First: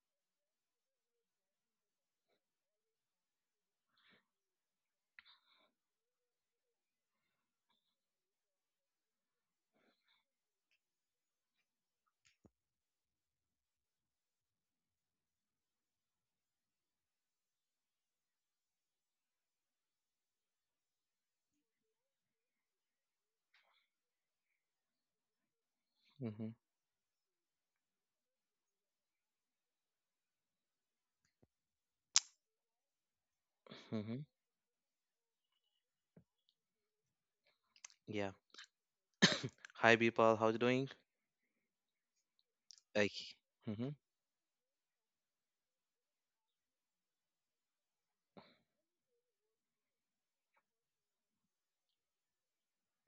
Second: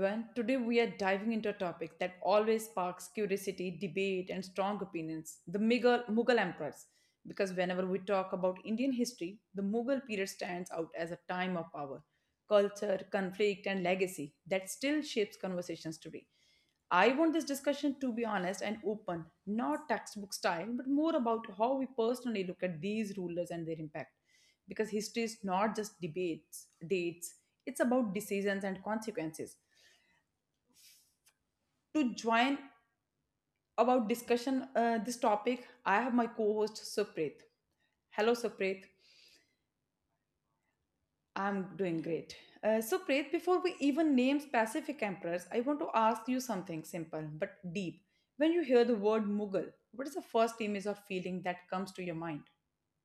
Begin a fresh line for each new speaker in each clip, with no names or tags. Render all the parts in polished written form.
everyone. Today, we are diving into a topic that always sparks curiosity, debate, and strong opinions the Mughal emperors. Because whenever we talk about Indian history, the Mughal period stands out as a time of power, culture, conflict, and legacy that still shapes conversations today. I want this discussion to be honest and open, not textbook style, but more about how we personally look at these rulers and their impact. Because history is not just
Mm-hmm.
debates, dates, it's about decisions and consequences. To join about
Mm-hmm.
discussion this topic, I have my co-host Supreet.
Yeah.
Hello, Supreet.
Hi, people. How's it doing?
I'm doing great.
Like,
Supreet, before
hmm
we even name specific emperors, I want to ask you something simple but deep. When you hear the word Mughal, what is the first image or feeling that comes to your mind?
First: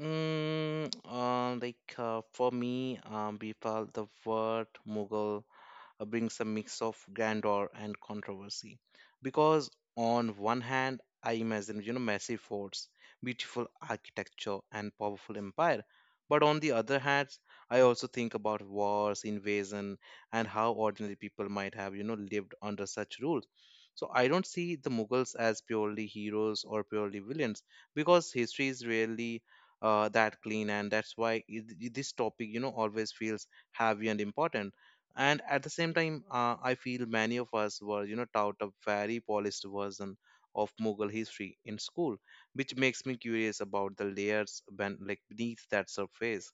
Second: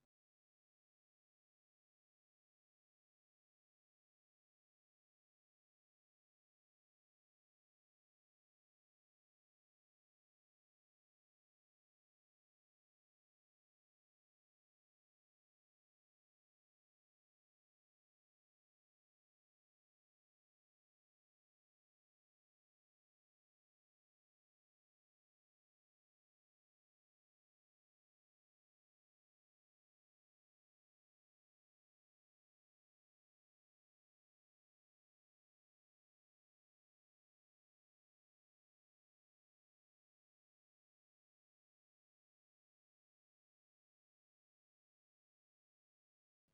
Mm, like For me, Bipal, the word Mughal brings a mix of grandeur and controversy. Because on one hand, I imagine, massive forts, beautiful architecture, and powerful empire. But on the other hand, I also think about wars, invasion, and how ordinary people might have, lived under such rules. So I don't see the Mughals as purely heroes or purely villains because history is rarely that clean, and that's why this topic, always feels heavy and important. And at the same time, I feel many of us were, taught a very polished version of Mughal history in school, which makes me curious about the layers like beneath that surface.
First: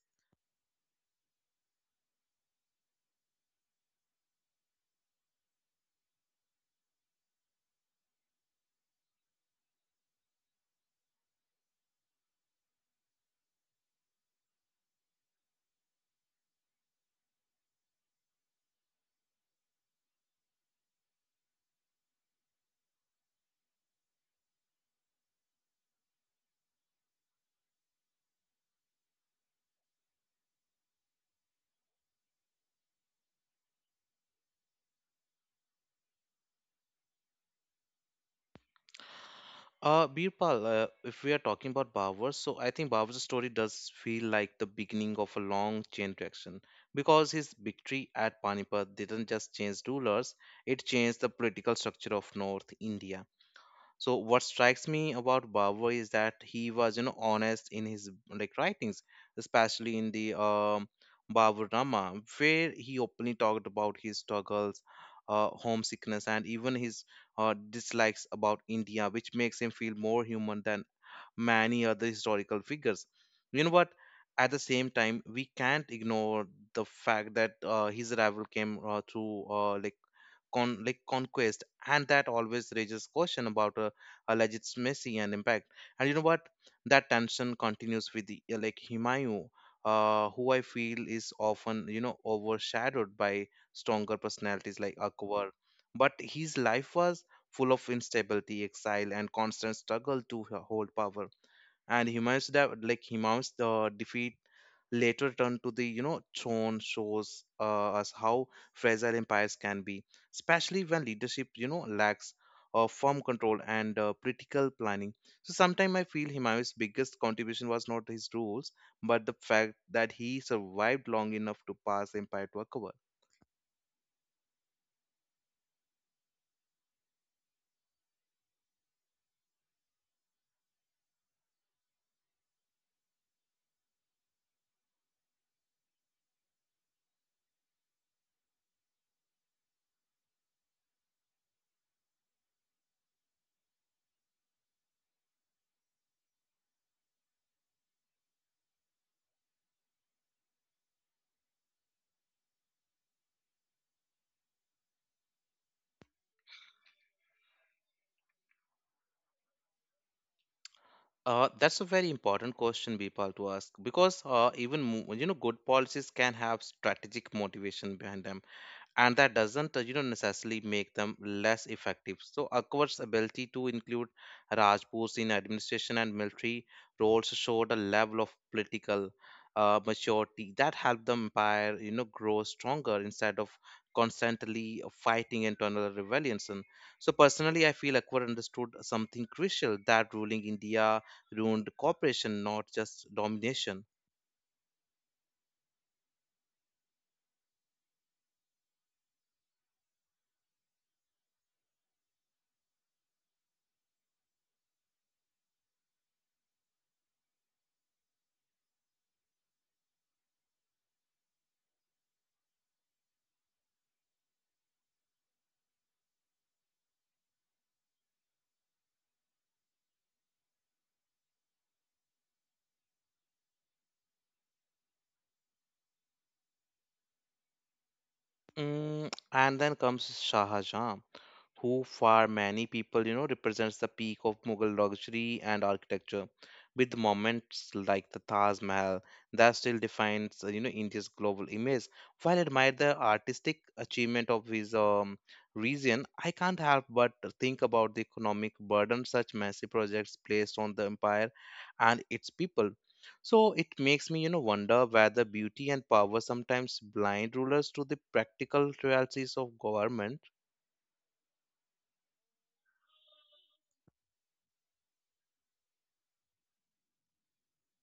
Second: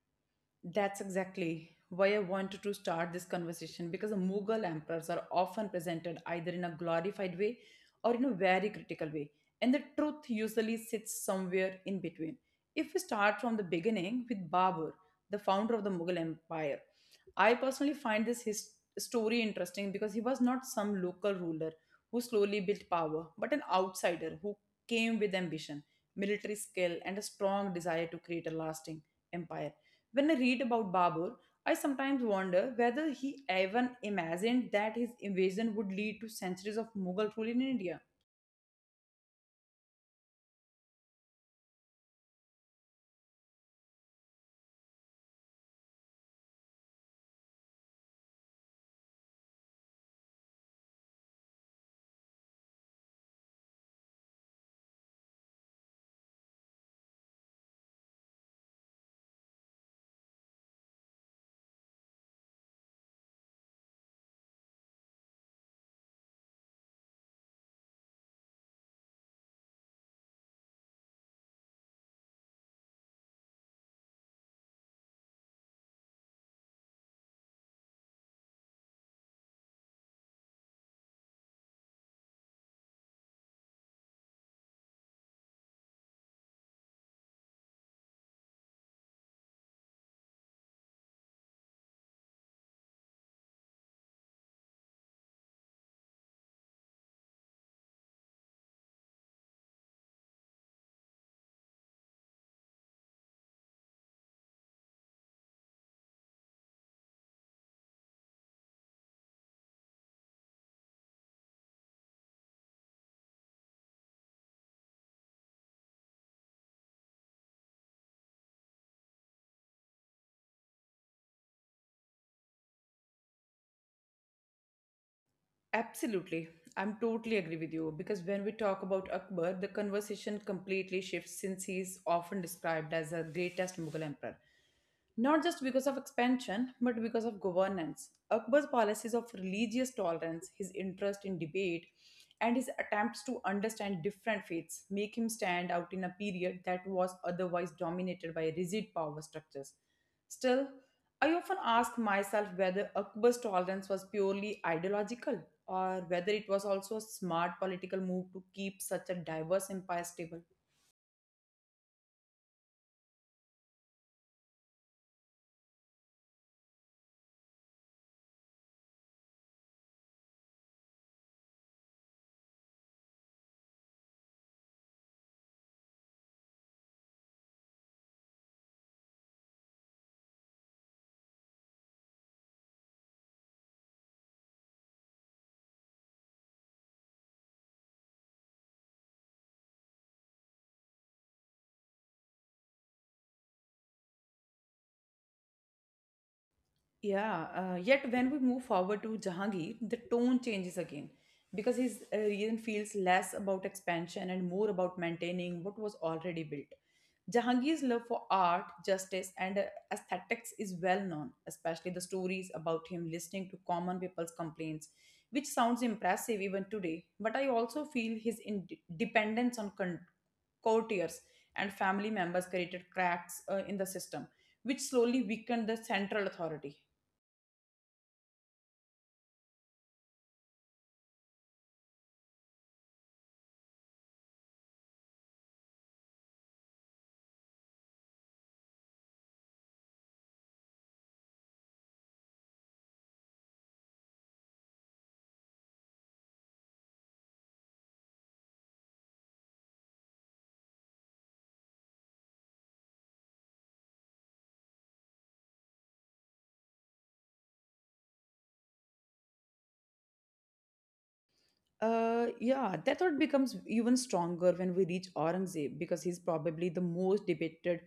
That's exactly why I wanted to start this conversation because the Mughal emperors are often presented either in a glorified way or in a very critical way, and the truth usually sits somewhere in between. If we start from the beginning with Babur, the founder of the Mughal Empire, I personally find this his story interesting because he was not some local ruler who slowly built power, but an outsider who came with ambition, military skill, and a strong desire to create a lasting empire. When I read about Babur, I sometimes wonder whether he even imagined that his invasion would lead to centuries of Mughal rule in India.
Birpal, if we are talking about Babar, so I think Babur's story does feel like the beginning of a long chain reaction because his victory at Panipat didn't just change rulers, it changed the political structure of North India. So what strikes me about Barber is that he was, honest in his like writings, especially in the Baburama, where he openly talked about his struggles, homesickness, and even his dislikes about India, which makes him feel more human than many other historical figures. You know what, at the same time we can't ignore the fact that his arrival came like conquest, and that always raises question about a legitimacy and impact. And you know what, that tension continues with the, like himayu, who I feel is often, overshadowed by stronger personalities like Akbar. But his life was full of instability, exile, and constant struggle to hold power. And Humayun's de- like Humayun's defeat later turn to the, throne shows us how fragile empires can be, especially when leadership, lacks firm control and political planning. So sometimes I feel Humayun's biggest contribution was not his rules, but the fact that he survived long enough to pass the empire to a cover.
Absolutely. I'm totally agree with you because when we talk about Akbar, the conversation completely shifts since he is often described as the greatest Mughal emperor. Not just because of expansion, but because of governance. Akbar's policies of religious tolerance, his interest in debate, and his attempts to understand different faiths make him stand out in a period that was otherwise dominated by rigid power structures. Still, I often ask myself whether Akbar's tolerance was purely ideological or whether it was also a smart political move to keep such a diverse empire stable.
That's a very important question, Bipal, to ask because you know good policies can have strategic motivation behind them, and that doesn't, necessarily make them less effective. So Akbar's ability to include Rajputs in administration and military roles showed a level of political maturity that helped the empire, grow stronger instead of constantly fighting internal rebellions. And so personally I feel Akbar understood something crucial, that ruling India ruined cooperation, not just domination.
Yeah, yet when we move forward to Jahangir, the tone changes again because his reign feels less about expansion and more about maintaining what was already built. Jahangir's love for art, justice, and aesthetics is well known, especially the stories about him listening to common people's complaints, which sounds impressive even today. But I also feel his ind dependence on con- courtiers and family members created cracks in the system, which slowly weakened the central authority.
Mm, and then comes Shah Jahan, who for many people, you know, represents the peak of Mughal luxury and architecture, with moments like the Taj Mahal that still defines, India's global image. While I admire the artistic achievement of his region, I can't help but think about the economic burden such massive projects placed on the empire and its people. So it makes me, you know, wonder whether beauty and power sometimes blind rulers to the practical realities of government.
Yeah, that thought becomes even stronger when we reach Aurangzeb because he's probably the most debated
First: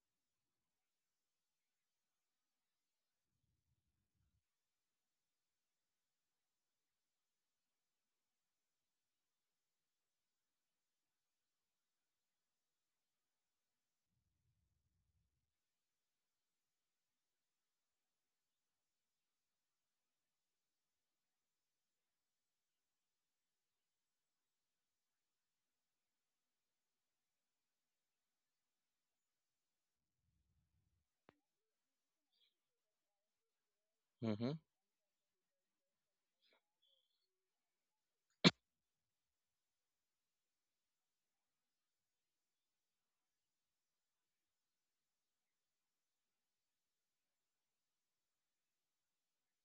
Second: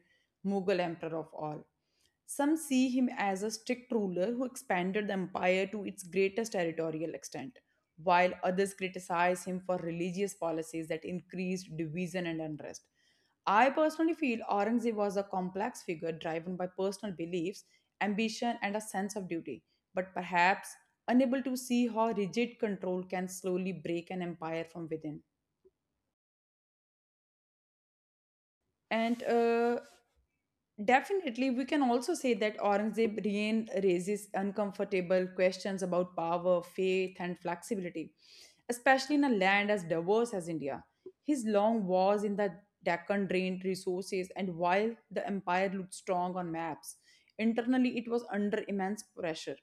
Mughal emperor of all. Some see him as a strict ruler who expanded the empire to its greatest territorial extent, while others criticize him for religious policies that increased division and unrest. I personally feel Aurangzeb was a complex figure driven by personal beliefs, ambition, and a sense of duty, but perhaps unable to see how rigid control can slowly break an empire from within. And Definitely, we can also say that Aurangzeb reign raises
Hmm.
uncomfortable questions about power, faith, and flexibility, especially in a land as diverse as India. His long wars in the Deccan drained resources, and while the empire looked strong on maps, internally it was under immense pressure.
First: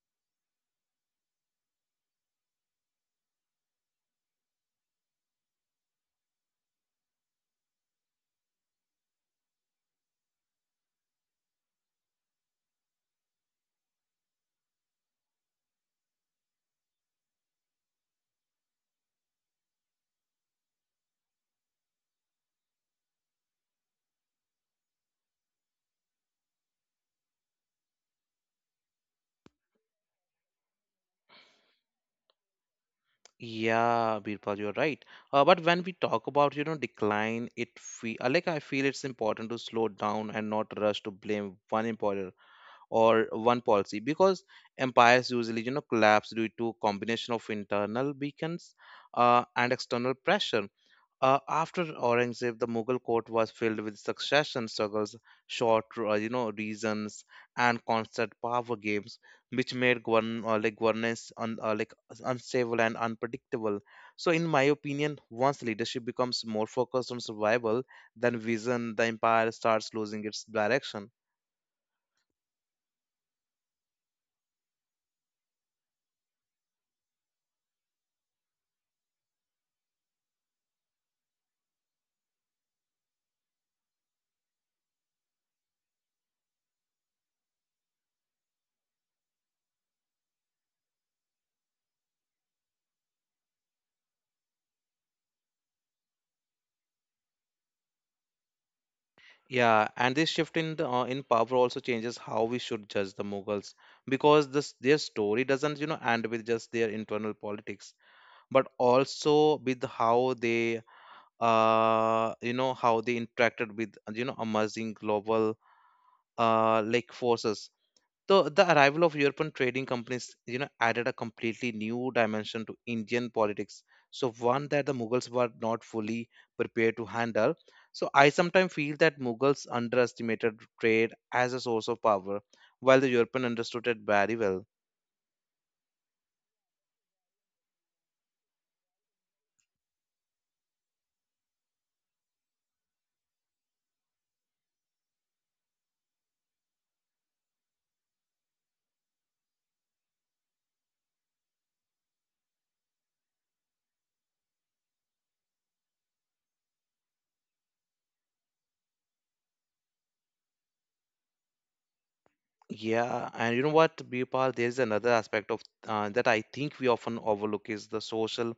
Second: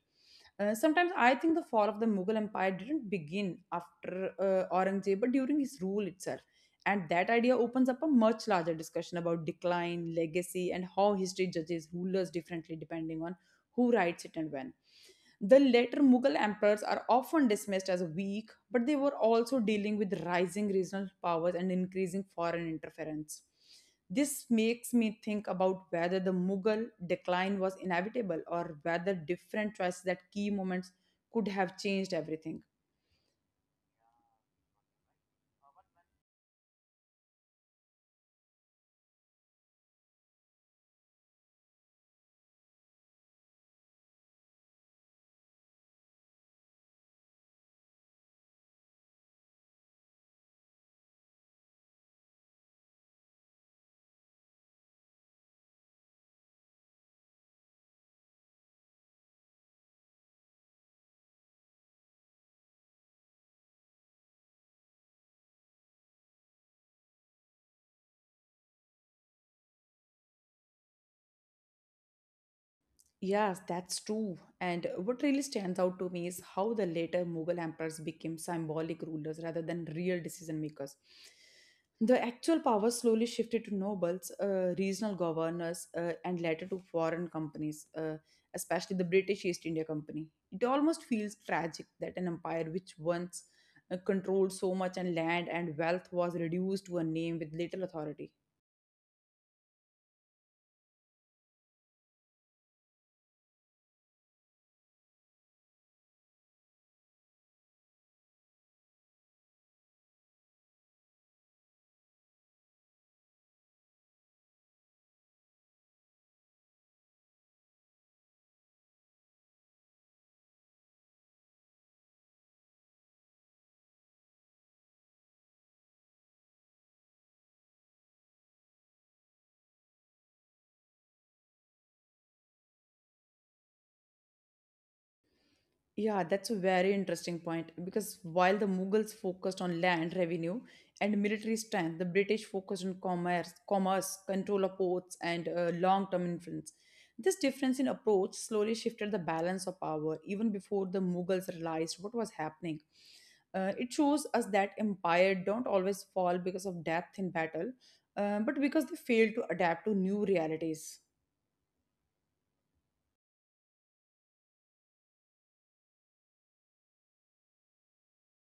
Sometimes I think the fall of the Mughal Empire didn't begin after Aurangzeb, but during his rule itself, and that idea opens up a much larger discussion about decline, legacy, and how history judges rulers differently depending on who writes it and when. The later Mughal emperors are often dismissed as weak, but they were also dealing with rising regional powers and increasing foreign interference. This makes me think about whether the Mughal decline was inevitable or whether different choices at key moments could have changed everything.
Yeah, Birpal, you're right. But when we talk about, you know, decline, it feel like I feel it's important to slow down and not rush to blame one employer or one policy, because empires usually, you know, collapse due to combination of internal beacons and external pressure. After Aurangzeb, the Mughal court was filled with succession struggles, short, reasons, and constant power games, which made governance un, like unstable and unpredictable. So, in my opinion, once leadership becomes more focused on survival than vision, the empire starts losing its direction.
Yes, that's true. And what really stands out to me is how the later Mughal emperors became symbolic rulers rather than real decision makers. The actual power slowly shifted to nobles, regional governors, and later to foreign companies, especially the British East India Company. It almost feels tragic that an empire which once controlled so much and land and wealth was reduced to a name with little authority.
Yeah, and this shift in power also changes how we should judge the Mughals, because this their story doesn't, end with just their internal politics, but also with how they how they interacted with, emerging global forces. So the arrival of European trading companies, added a completely new dimension to Indian politics, so one that the Mughals were not fully prepared to handle. So I sometimes feel that Mughals underestimated trade as a source of power, while the European understood it very well.
Yeah, that's a very interesting point because while the Mughals focused on land revenue and military strength, the British focused on commerce, control of ports, and long-term influence. This difference in approach slowly shifted the balance of power even before the Mughals realized what was happening. It shows us that empire don't always fall because of depth in battle, but because they fail to adapt to new realities.
Yeah, and you know what, Birpal, there is another aspect of that I think we often overlook, is the social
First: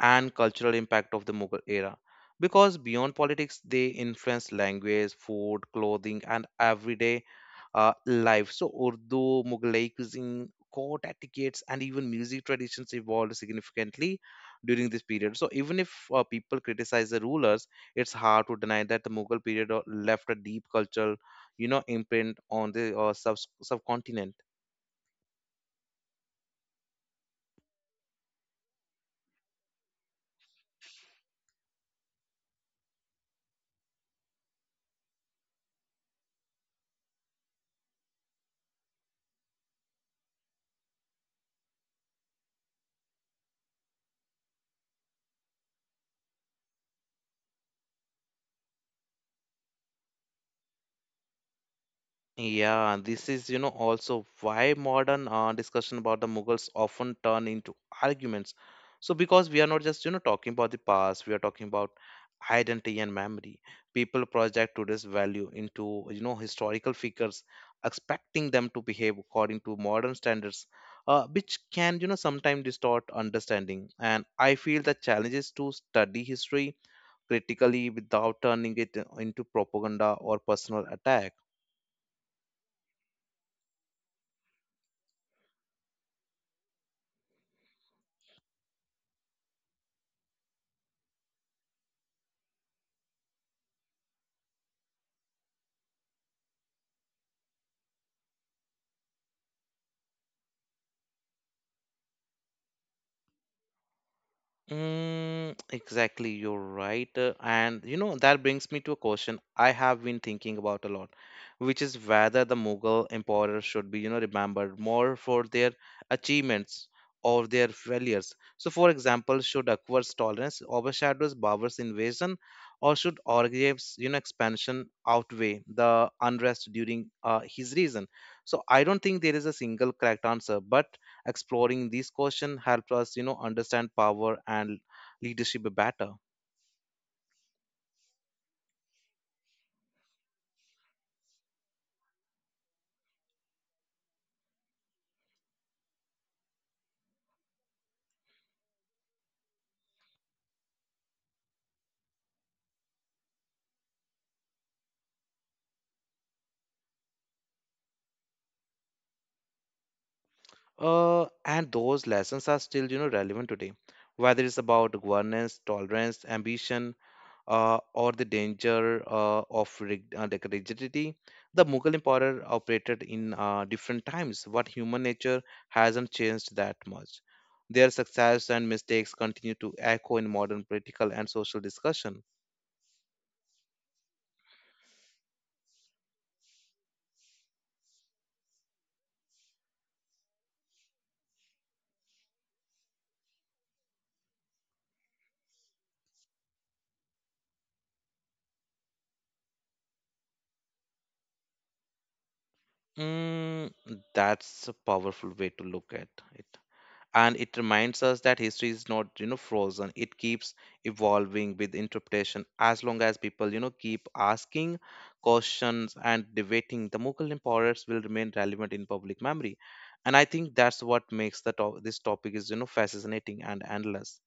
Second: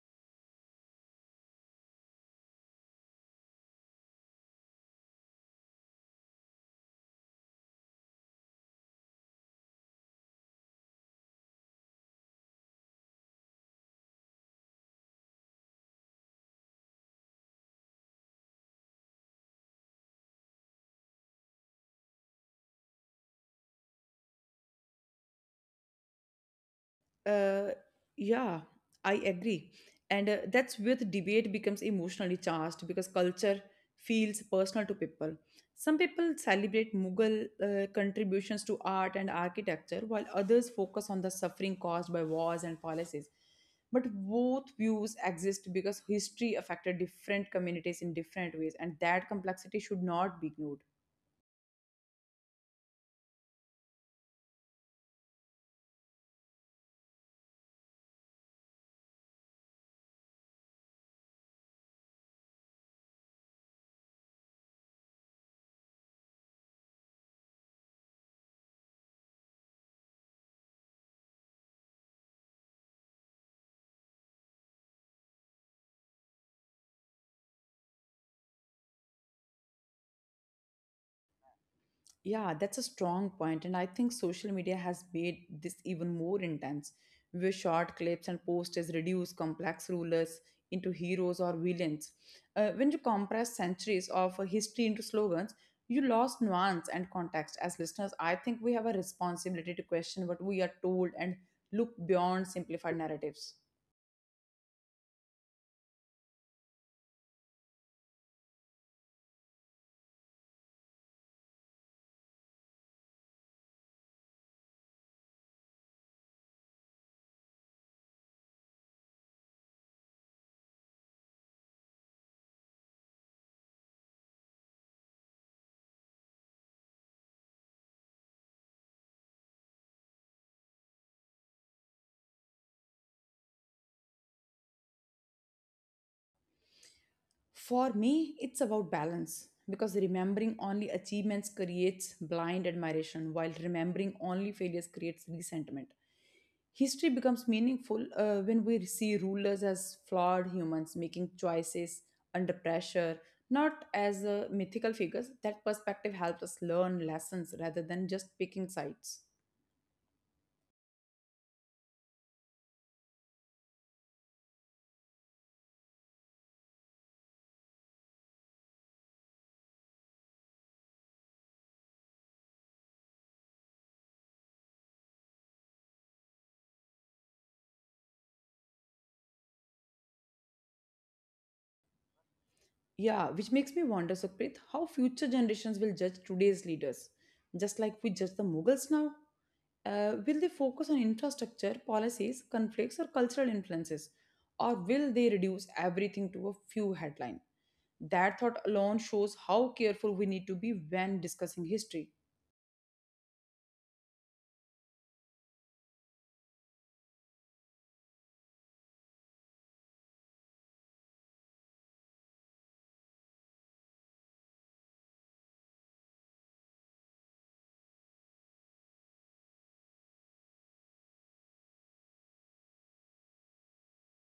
and cultural impact of the Mughal era. Because beyond politics, they influenced language, food, clothing, and everyday life. So, Urdu, Mughalai cuisine, court etiquettes, and even music traditions evolved significantly during this period. So, even if people criticize the rulers, it's hard to deny that the Mughal period left a deep cultural, you know, imprint on the subcontinent.
Uh, yeah, I agree. And that's where the debate becomes emotionally charged because culture feels personal to people. Some people celebrate Mughal contributions to art and architecture, while others focus on the suffering caused by wars and policies. But both views exist because history affected different communities in different ways, and that complexity should not be ignored.
Yeah, this is, you know, also why modern discussion about the Mughals often turn into arguments. So, because we are not just, you know, talking about the past, we are talking about identity and memory. People project today's value into, you know, historical figures, expecting them to behave according to modern standards, which can, you know, sometimes distort understanding. And I feel the challenge is to study history critically without turning it into propaganda or personal attack.
Yeah, that's a strong point, and I think social media has made this even more intense, where short clips and posters reduce complex rulers into heroes or villains. When you compress centuries of history into slogans, you lost nuance and context. As listeners, I think we have a responsibility to question what we are told and look beyond simplified narratives.
Mm, exactly, you're right. And you know, that brings me to a question I have been thinking about a lot, which is whether the Mughal emperors should be, you know, remembered more for their achievements or their failures. So, for example, should Akbar's tolerance overshadow Babur's invasion, or should Aurangzeb's, you know, expansion outweigh the unrest during his reign? So, I don't think there is a single correct answer, but exploring these questions helps us, understand power and leadership better.
For me, it's about balance because remembering only achievements creates blind admiration, while remembering only failures creates resentment. History becomes meaningful when we see rulers as flawed humans making choices under pressure, not as mythical figures. That perspective helps us learn lessons rather than just picking sides.
And those lessons are still, relevant today, whether it's about governance, tolerance, ambition, or the danger of rig- like rigidity. The Mughal empire operated in different times, what human nature hasn't changed that much. Their success and mistakes continue to echo in modern political and social discussion.
Yeah, which makes me wonder, Sukrit, how future generations will judge today's leaders, just like we judge the Mughals now? Will they focus on infrastructure, policies, conflicts, or cultural influences? Or will they reduce everything to a few headlines? That thought alone shows how careful we need to be when discussing history.
Mm, that's a powerful way to look at it. And it reminds us that history is not, you know, frozen. It keeps evolving with interpretation. As long as people, you know, keep asking questions and debating, the Mughal emperors will remain relevant in public memory. And I think that's what makes this topic is, you know, fascinating and endless.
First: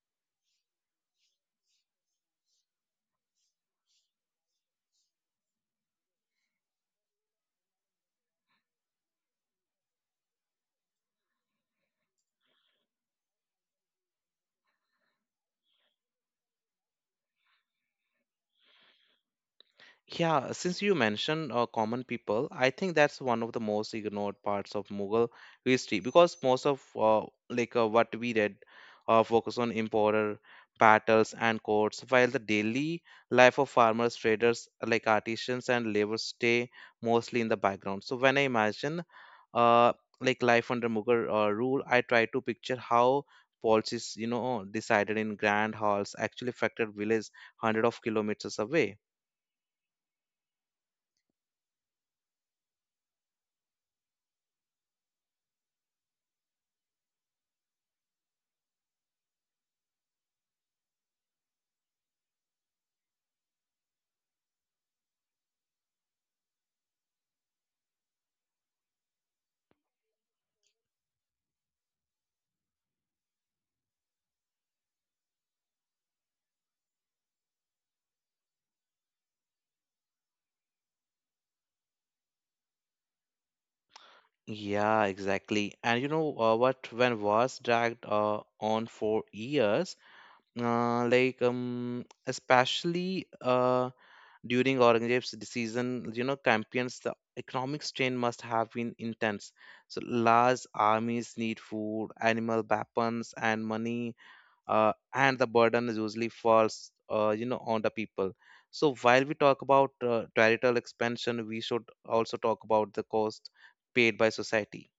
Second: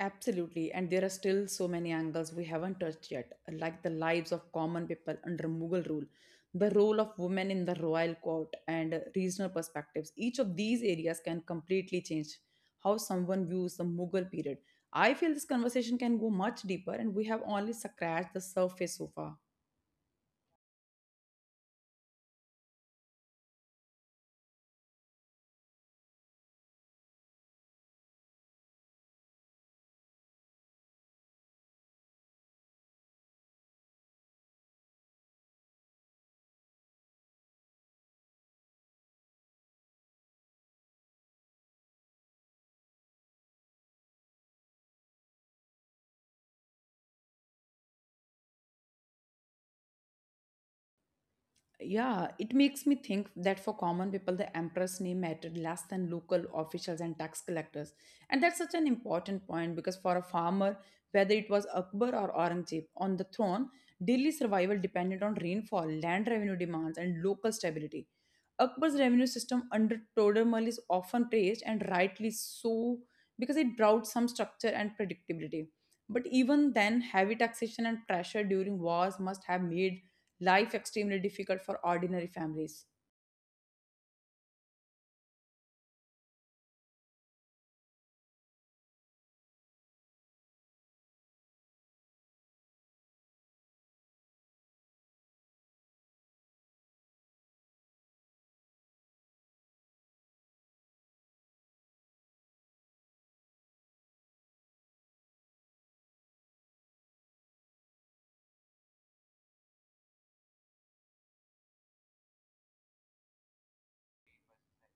Absolutely, and there are still so many angles we haven't touched yet, like the lives of common people under Mughal rule, the role of women in the royal court, and regional perspectives. Each of these areas can completely change how someone views the Mughal period. I feel this conversation can go much deeper, and we have only scratched the surface so far.
Yeah, since you mentioned common people, I think that's one of the most ignored parts of Mughal history, because most of what we read focus on emperor, battles, and courts, while the daily life of farmers, traders, like artisans and laborers stay mostly in the background. So when I imagine uh, like life under Mughal rule, I try to picture how policies, you know, decided in grand halls actually affected villages hundred of kilometers away.
Yeah, it makes me think that for common people, the emperor's name mattered less than local officials and tax collectors. And that's such an important point because for a farmer, whether it was Akbar or Aurangzeb on the throne, daily survival depended on rainfall, land revenue demands, and local stability. Akbar's revenue system under Todermal is often praised, and rightly so, because it brought some structure and predictability. But even then, heavy taxation and pressure during wars must have made life extremely difficult for ordinary families.
Yeah, exactly. And you know what? When was dragged on for years, especially during Aurangzeb's season, you know, campaigns, the economic strain must have been intense. So large armies need food, animal weapons, and money, and the burden is usually falls, on the people. So while we talk about territorial expansion, we should also talk about the cost paid by society.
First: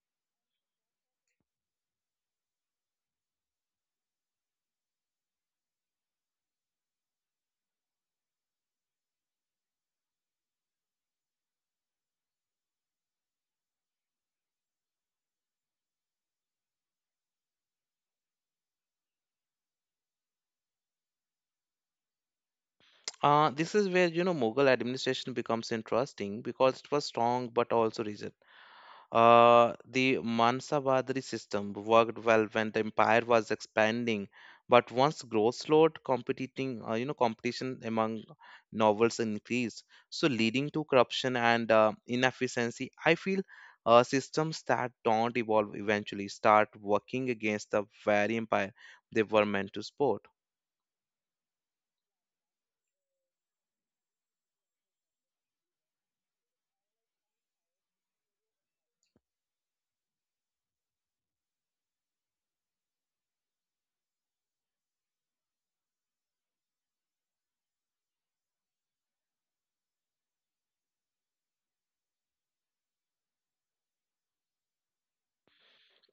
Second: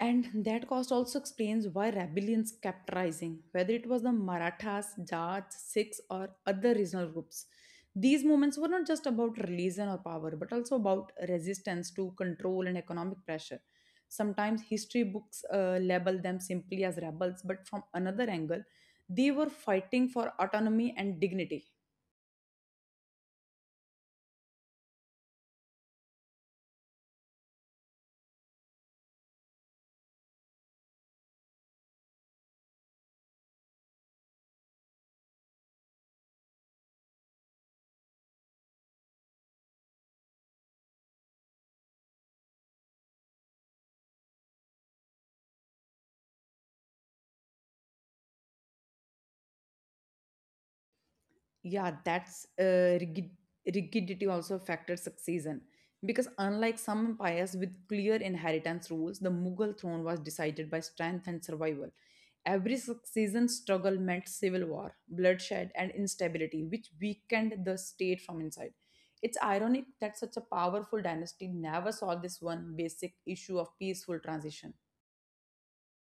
And that cost also explains why rebellions kept rising, whether it was the Marathas, Jats, Sikhs, or other regional groups. These movements were not just about religion or power, but also about resistance to control and economic pressure. Sometimes history books label them simply as rebels, but from another angle, they were fighting for autonomy and dignity.
This is where, Mughal administration becomes interesting because it was strong but also rigid. The Mansa system worked well when the empire was expanding, but once growth slowed, competing competition among nobles increased, so leading to corruption and inefficiency. I feel systems that don't evolve eventually start working against the very empire they were meant to support.
Yeah, that's uh, rigid, Rigidity also affected succession because unlike some empires with clear inheritance rules, the Mughal throne was decided by strength and survival. Every succession struggle meant civil war, bloodshed, and instability, which weakened the state from inside. It's ironic that such a powerful dynasty never solved this one basic issue of peaceful transition.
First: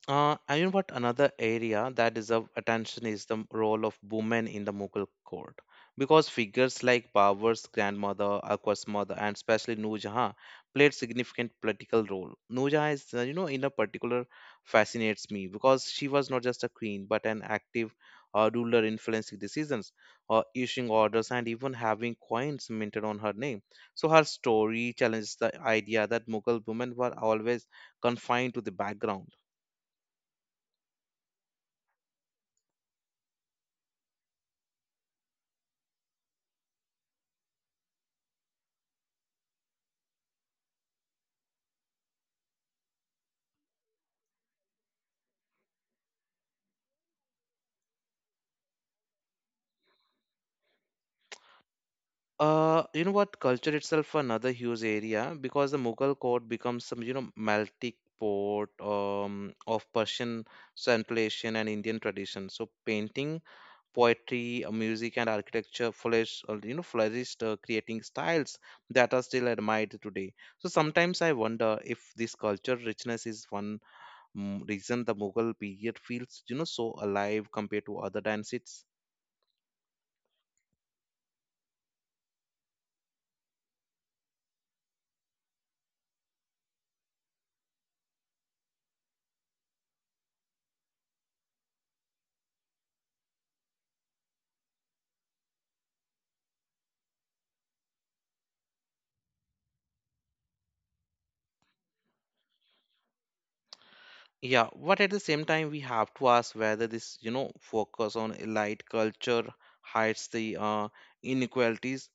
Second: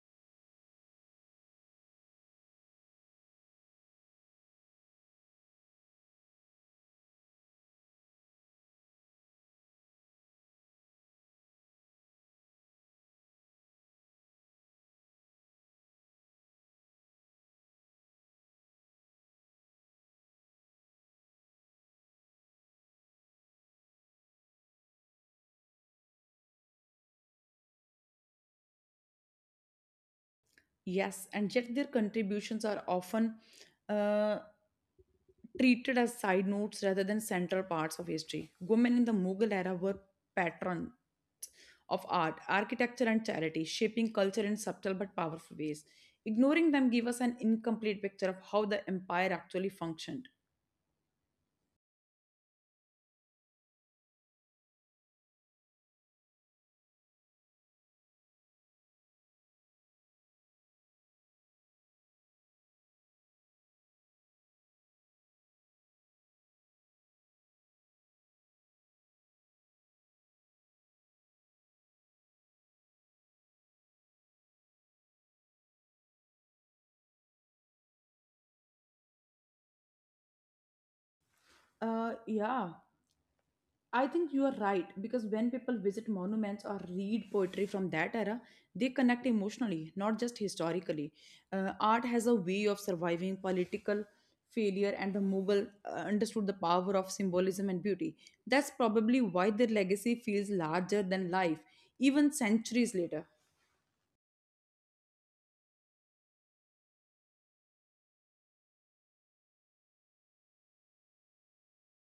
And you know what? Another area that deserves attention is the role of women in the Mughal court. Because figures like Babur's grandmother, Akbar's mother, and especially Noor Jahan played significant political role. Noor Jahan is, you know, in a particular fascinates me because she was not just a queen but an active ruler influencing decisions, issuing orders, and even having coins minted on her name. So her story challenges the idea that Mughal women were always confined to the background.
Yes, and yet their contributions are often uh, treated as side notes rather than central parts of history. Women in the Mughal era were patrons of art, architecture, and charity, shaping culture in subtle but powerful ways. Ignoring them gave us an incomplete picture of how the empire actually functioned.
You know what? Culture itself another huge area, because the Mughal court becomes some, melting pot of Persian, Central Asian, and Indian tradition. So painting, poetry, music, and architecture flourished, creating styles that are still admired today. So sometimes I wonder if this culture richness is one reason the Mughal period feels, so alive compared to other dynasties.
Uh, yeah. I think you are right because when people visit monuments or read poetry from that era, they connect emotionally, not just historically. Art has a way of surviving political failure, and the Mughal understood the power of symbolism and beauty. That's probably why their legacy feels larger than life, even centuries later.
Yeah, but at the same time, we have to ask whether this, you know, focus on elite culture hides the inequalities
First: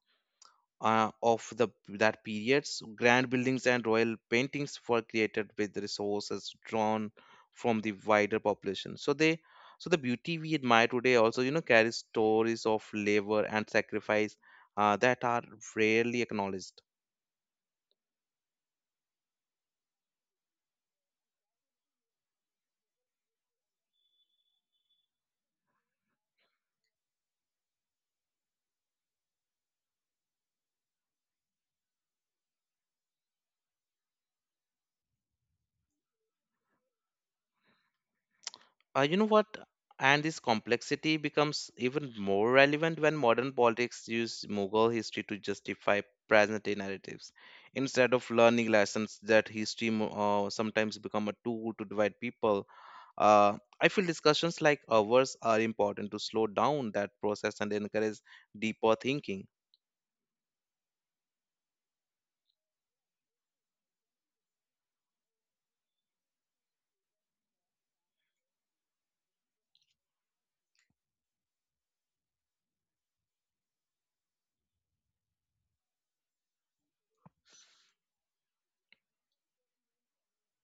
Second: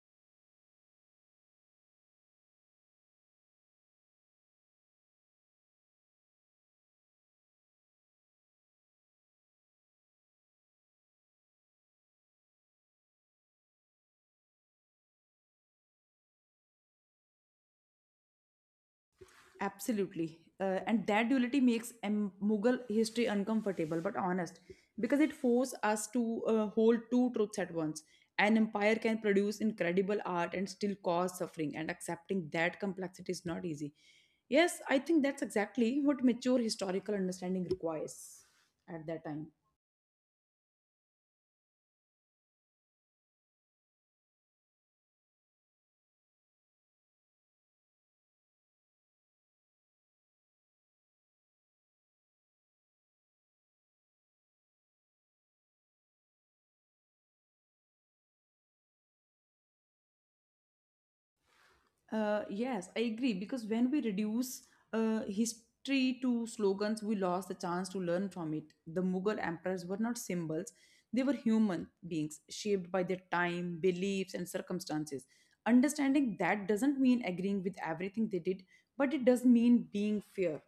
of the that periods. Grand buildings and royal paintings were created with resources drawn from the wider population. So the beauty we admire today also, carries stories of labor and sacrifice that are rarely acknowledged.
Absolutely. And that duality makes Mughal history uncomfortable but honest because it forces us to hold two truths at once. An empire can produce incredible art and still cause suffering, and accepting that complexity is not easy. Yes, I think that's exactly what mature historical understanding requires at
You
that
know what?
time.
And this complexity becomes even more relevant when modern politics use Mughal history to justify present day narratives. Instead of learning lessons that sometimes become a tool to divide people. I feel discussions like ours are important to slow down that process and encourage deeper thinking.
Yes, I agree because when we reduce history to slogans, we lost the chance to learn from it. The Mughal emperors were not symbols, they were human beings shaped by their time, beliefs, and circumstances. Understanding that doesn't mean agreeing with everything they did, but it does mean being fair.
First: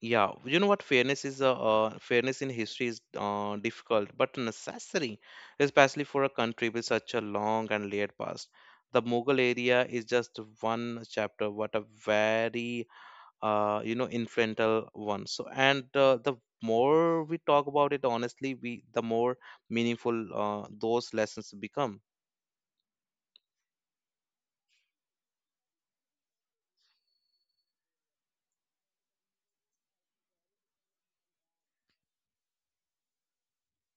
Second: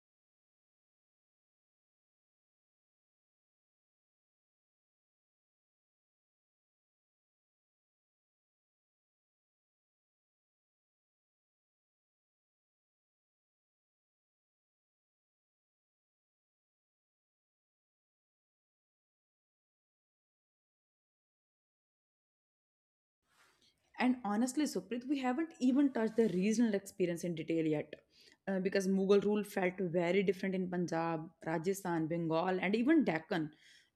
Yeah, you know what? Fairness in history is difficult but necessary, especially for a country with such a long and layered past. The Mughal area is just one chapter, but a very influential one. So, and The more we talk about it, honestly, we the more meaningful those lessons become.
And honestly, Suprit, we haven't even touched the regional experience in detail yet. Because Mughal rule felt very different in Punjab, Rajasthan, Bengal, and even Deccan.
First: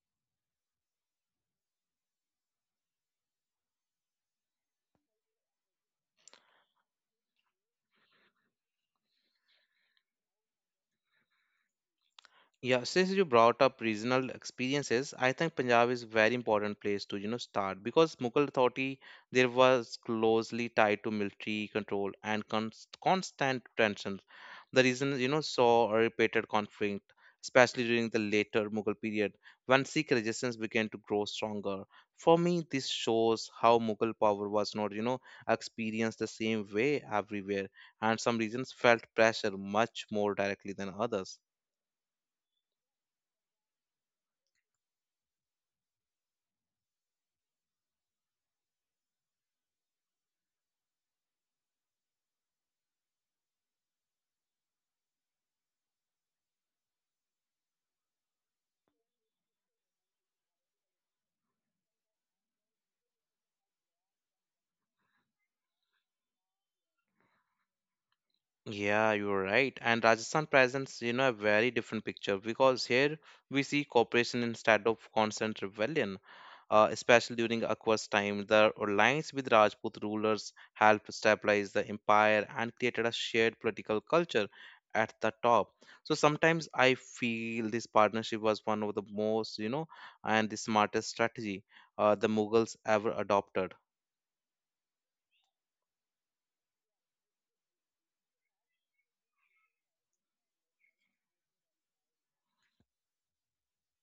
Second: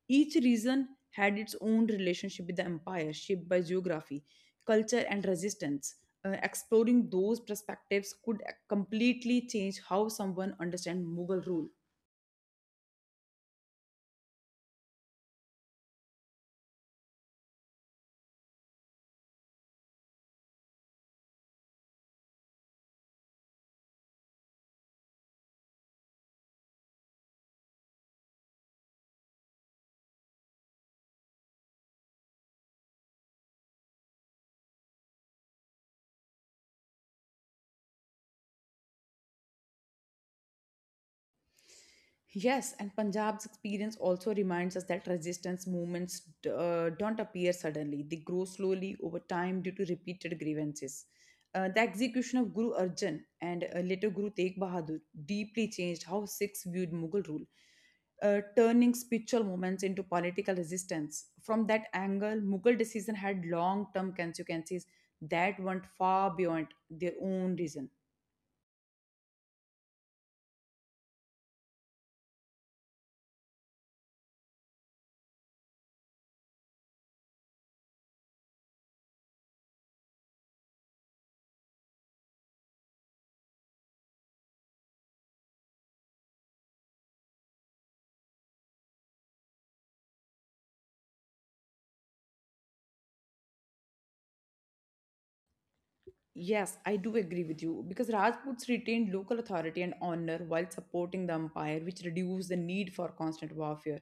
Each region had its own relationship with the empire, shaped by geography, culture, and resistance. Exploring those perspectives could completely change how someone understands Mughal rule.
Yeah, since you brought up regional experiences, I think Punjab is very important place to, start because Mughal authority there was closely tied to military control and constant tensions. The reason, saw a repeated conflict, especially during the later Mughal period when Sikh resistance began to grow stronger. For me, this shows how Mughal power was not, experienced the same way everywhere, and some regions felt pressure much more directly than others.
Yes, and Punjab's experience also reminds us that resistance movements don't appear suddenly. They grow slowly over time due to repeated grievances. The execution of Guru Arjan and later Guru Tegh Bahadur deeply changed how Sikhs viewed Mughal rule, turning spiritual movements into political resistance. From that angle, Mughal decision had long term consequences that went far beyond their own reason.
Yeah, you're right. And Rajasthan presents, a very different picture because here we see cooperation instead of constant rebellion. Especially during Akbar's time, the alliance with Rajput rulers helped stabilize the empire and created a shared political culture at the top. So sometimes I feel this partnership was one of the most, you know, and the smartest strategy the Mughals ever adopted.
Yes, I do agree with you because Rajputs retained local authority and honor while supporting the empire, which reduced the need for constant warfare.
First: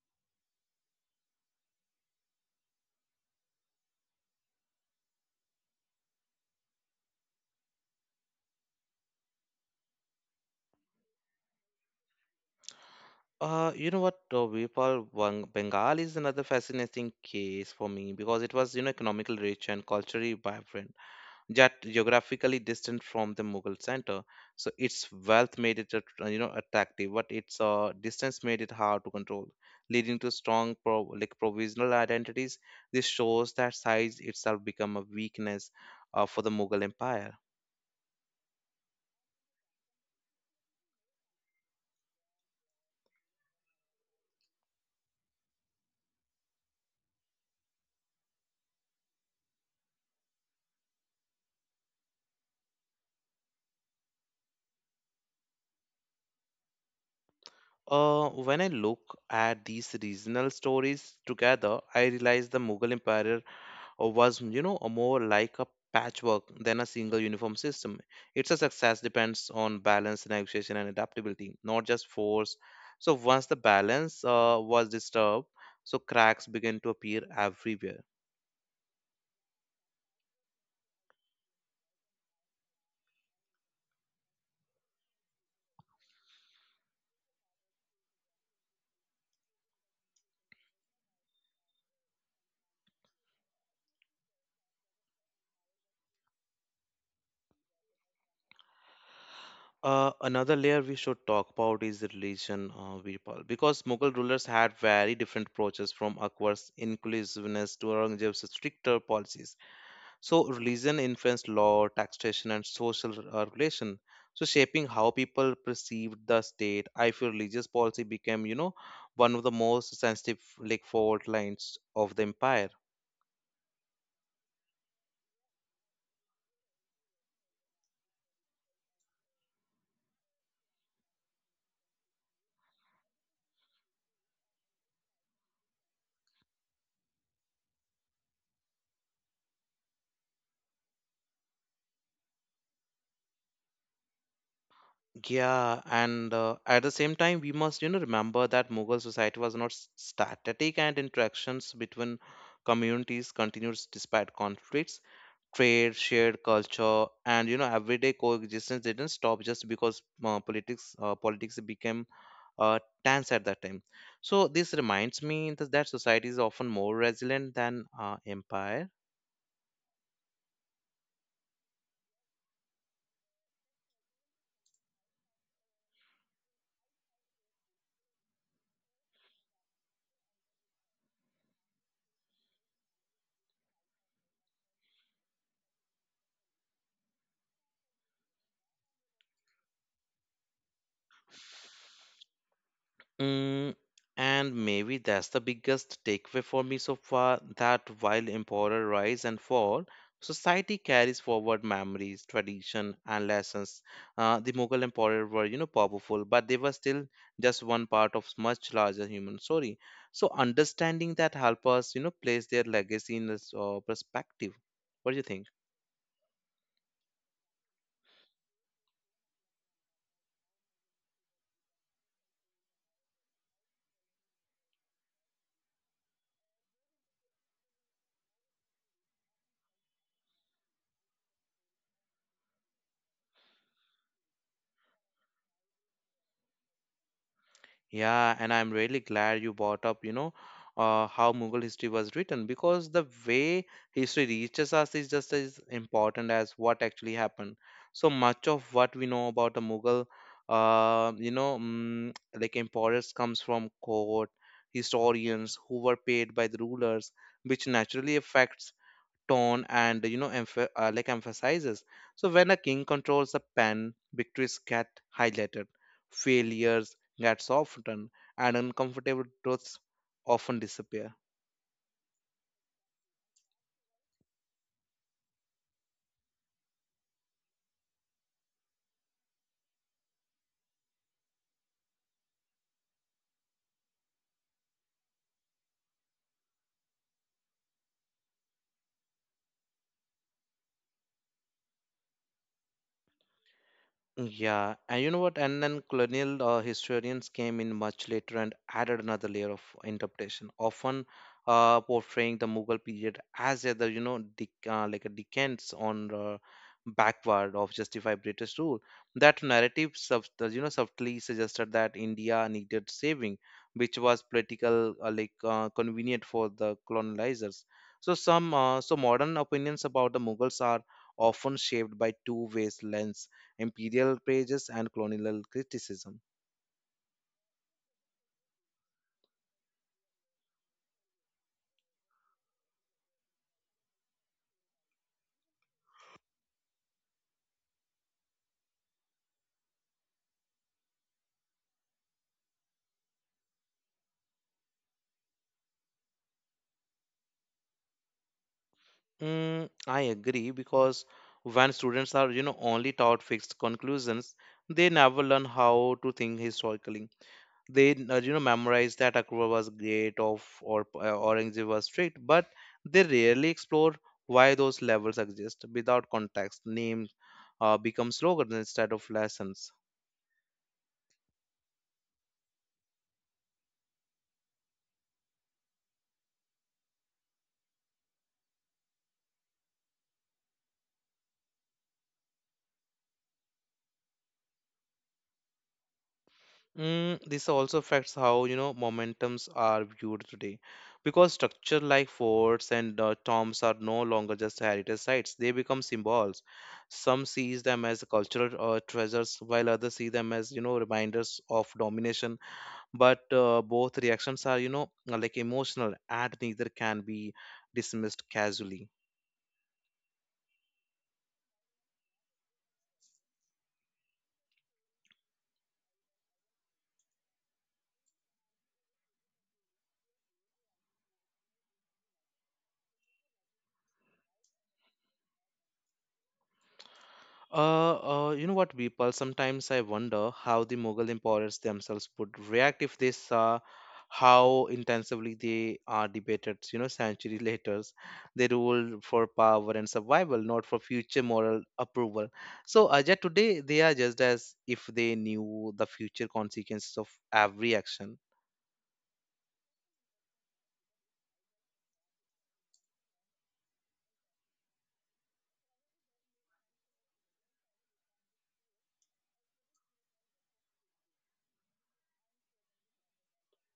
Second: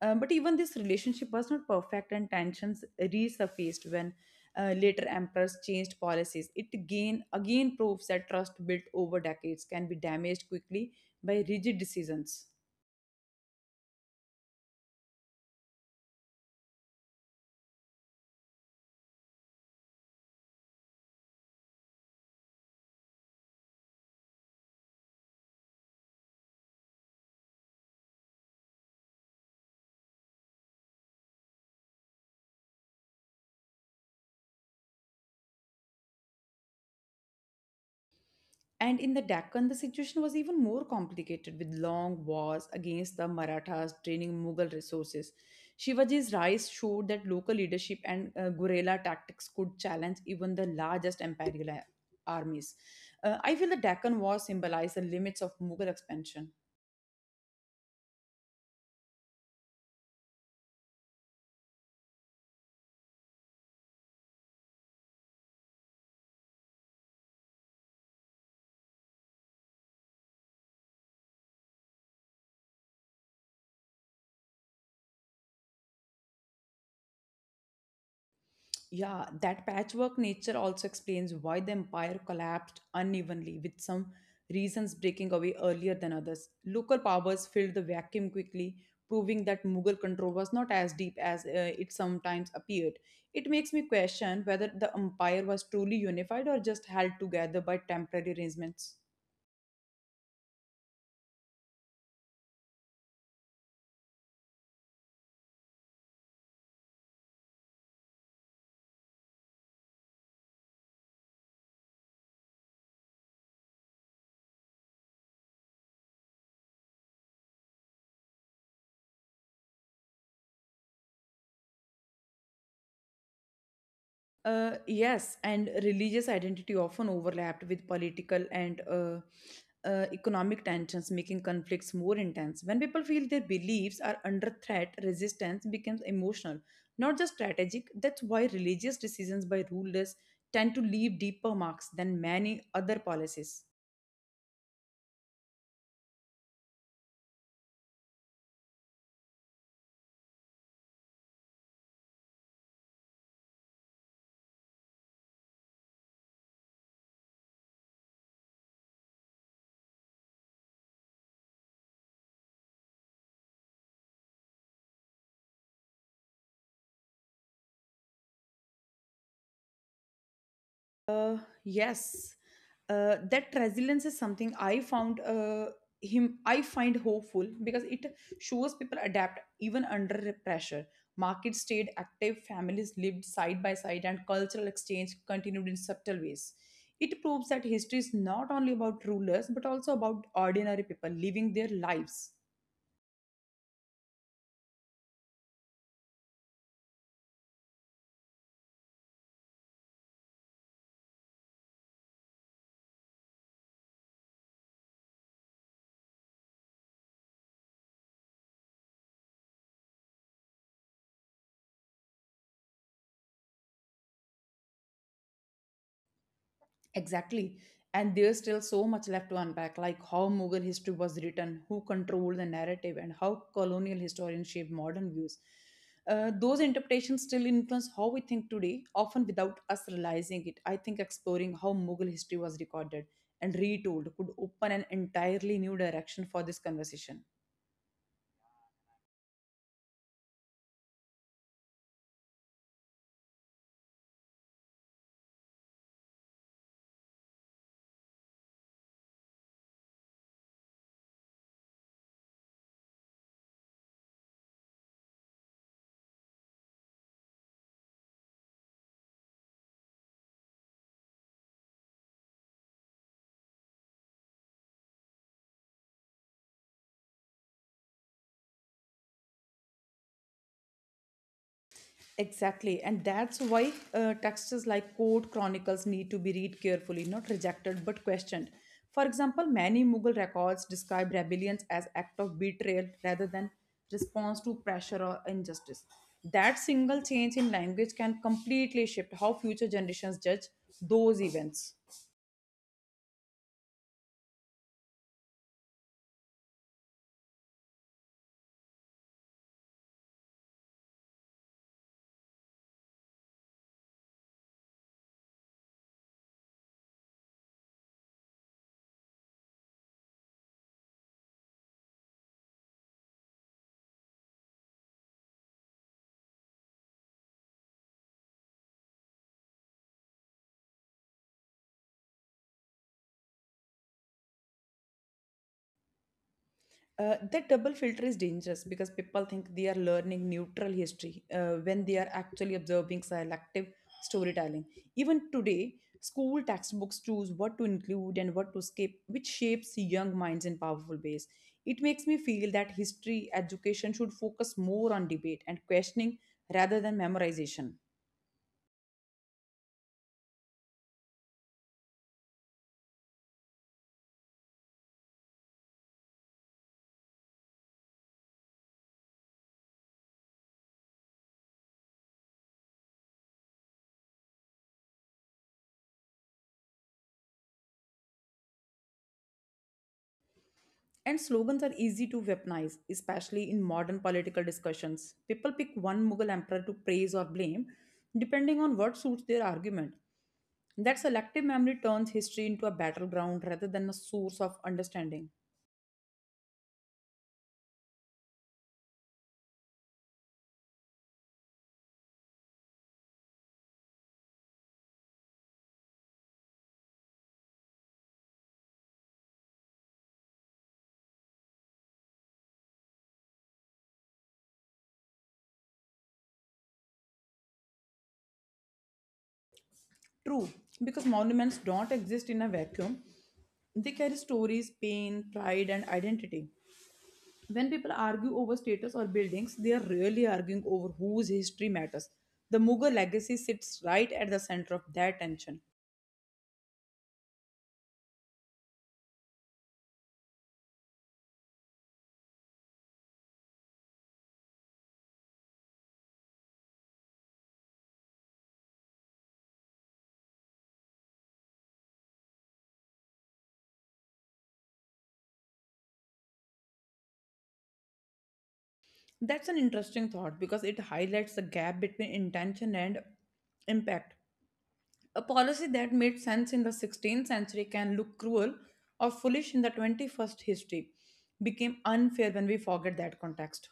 But even this relationship was not perfect, and tensions resurfaced when later emperors changed policies. It again proves that trust built over decades can be damaged quickly by rigid decisions.
Vipul, Bengal is another fascinating case for me because it was, economically rich and culturally vibrant, yet geographically distant from the Mughal center. So its wealth made it attractive, but its distance made it hard to control, leading to strong, pro like provisional identities. This shows that size itself become a weakness for the Mughal empire.
And in the Deccan, the situation was even more complicated with long wars against the Marathas draining Mughal resources. Shivaji's rise showed that local leadership and guerrilla tactics could challenge even the largest imperial armies. I feel the Deccan War symbolized the limits of Mughal expansion.
When I look at these regional stories together, I realize the Mughal Empire or was a more like a patchwork than a single uniform system. It's a success depends on balance, negotiation, and adaptability, not just force. So once the balance was disturbed, so cracks began to appear everywhere.
Yeah, that patchwork nature also explains why the empire collapsed unevenly, with some regions breaking away earlier than others. Local powers filled the vacuum quickly, proving that Mughal control was not as deep as it sometimes appeared. It makes me question whether the empire was truly unified or just held together by temporary arrangements.
Another layer we should talk about is the religion, Virpal, because Mughal rulers had very different approaches, from Akbar's inclusiveness to Aurangzeb's stricter policies. So religion influenced law, taxation, and social regulation. So shaping how people perceived the state, I feel religious policy became, one of the most sensitive like fault lines of the empire.
Yes, and religious identity often overlapped with political and economic tensions, making conflicts more intense. When people feel their beliefs are under threat, resistance becomes emotional, not just strategic. That's why religious decisions by rulers tend to leave deeper marks than many other policies.
Yeah, and at the same time, we must, remember that Mughal society was not s- static, and interactions between communities continued despite conflicts. Trade, shared culture, and everyday coexistence didn't stop just because politics became tense at that time. So this reminds me that society is often more resilient than empire.
Uh, yes, that resilience is something I found him. I find hopeful because it shows people adapt even under pressure. Markets stayed active, families lived side by side, and cultural exchange continued in subtle ways. It proves that history is not only about rulers but also about ordinary people living their lives.
Mm, and maybe that's the biggest takeaway for me so far, that while emperor rise and fall, society carries forward memories, tradition, and lessons. The Mughal emperor were, powerful, but they were still just one part of much larger human story. So understanding that help us, place their legacy in this perspective. What do you think?
Exactly. And there's still so much left to unpack, like how Mughal history was written, who controlled the narrative, and how colonial historians shaped modern views. Those interpretations still influence how we think today, often without us realizing it. I think exploring how Mughal history was recorded and retold could open an entirely new direction for this conversation.
Yeah, and I'm really glad you brought up, how Mughal history was written, because the way history reaches us is just as important as what actually happened. So much of what we know about the Mughal, like emperors comes from court historians who were paid by the rulers, which naturally affects tone and like emphasizes. So when a king controls a pen, victories get highlighted, failures get softened, and uncomfortable truths often disappear.
Exactly, and that's why texts like court chronicles need to be read carefully, not rejected but questioned. For example, many Mughal records describe rebellions as act of betrayal rather than response to pressure or injustice. That single change in language can completely shift how future generations judge those events.
Yeah, and you know what? And then colonial historians came in much later and added another layer of interpretation, often portraying the Mughal period as either, you know, dec like a decadence on backward of justified British rule. That narrative, subtly suggested that India needed saving, which was political, convenient for the colonizers. So modern opinions about the Mughals are often shaped by two ways lens: imperial pages and colonial criticism.
That double filter is dangerous because people think they are learning neutral history when they are actually observing selective storytelling. Even today, school textbooks choose what to include and what to skip, which shapes young minds in powerful ways. It makes me feel that history education should focus more on debate and questioning rather than memorization.
Mm, I agree, because when students are only taught fixed conclusions, they never learn how to think historically. They memorize that Akbar was great of or Aurangzeb was strict, but they rarely explore why those levels exist. Without context, names become slogans instead of lessons.
And slogans are easy to weaponize, especially in modern political discussions. People pick one Mughal emperor to praise or blame, depending on what suits their argument. That selective memory turns history into a battleground rather than a source of understanding.
Mm, this also affects how, momentums are viewed today. Because structure like forts and tombs are no longer just heritage sites, they become symbols. Some sees them as cultural treasures, while others see them as, reminders of domination. But both reactions are, like emotional, and neither can be dismissed casually.
True, because monuments don't exist in a vacuum, they carry stories, pain, pride, and identity. When people argue over status or buildings, they are really arguing over whose history matters. The Mughal legacy sits right at the center of that tension.
People? Sometimes I wonder how the Mughal emperors themselves would react if they saw how intensively they are debated, you know, century later. They ruled for power and survival, not for future moral approval. So, yet today, they are just as if they knew the future consequences of every action.
That's an interesting thought because it highlights the gap between intention and impact. A policy that made sense in the 16th century can look cruel or foolish in the 21st history, became unfair when we forget that context.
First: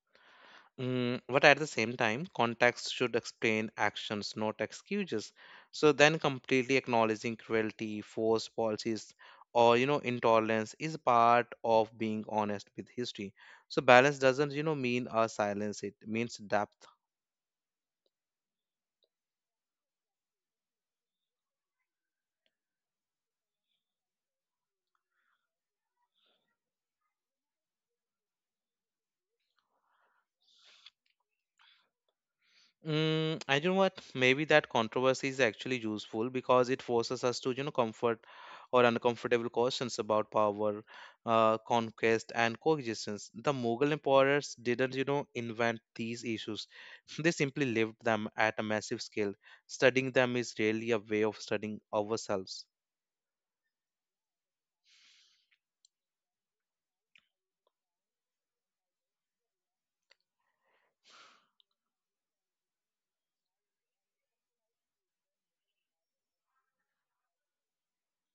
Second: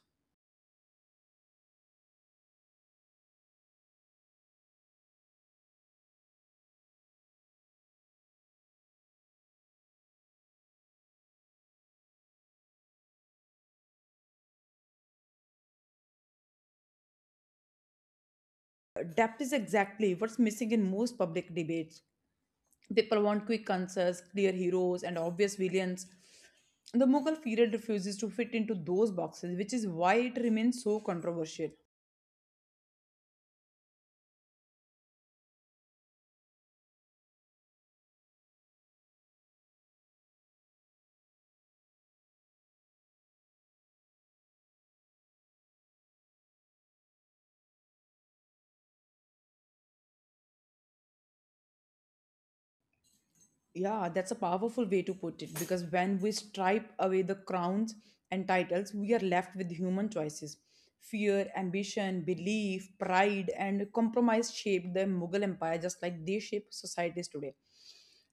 Mm, but at the same time, context should explain actions, not excuses. So then, completely acknowledging cruelty, forced policies, or you know, intolerance is part of being honest with history. So balance doesn't mean a silence; it means depth.
Depth is exactly what's missing in most public debates. People want quick answers, clear heroes, and obvious villains. The Mughal period refuses to fit into those boxes, which is why it remains so controversial.
Mm, and you know what? Maybe that controversy is actually useful, because it forces us to, comfort or uncomfortable questions about power, conquest, and coexistence. The Mughal emperors didn't, invent these issues. They simply lived them at a massive scale. Studying them is really a way of studying ourselves.
Yeah, that's a powerful way to put it because when we stripe away the crowns and titles, we are left with human choices. Fear, ambition, belief, pride, and compromise shaped the Mughal Empire just like they shape societies today.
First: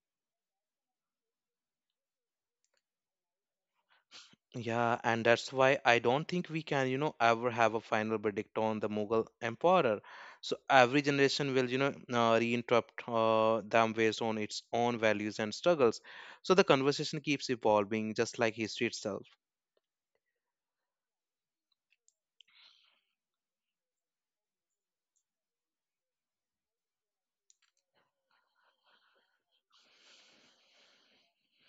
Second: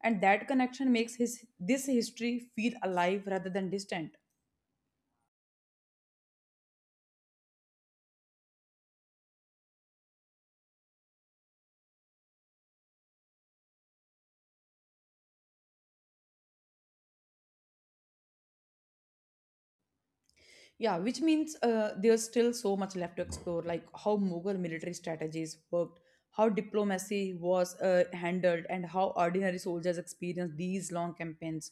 And that connection makes his this history feel alive rather than distant.
Yeah, and that's why I don't think we can, ever have a final verdict on the Mughal emperor. So every generation will, reinterrupt them based on its own values and struggles. So the conversation keeps evolving, just like history itself.
Yeah, which means there's still so much left to explore, like how Mughal military strategies worked, how diplomacy was handled, and how ordinary soldiers experienced these long campaigns.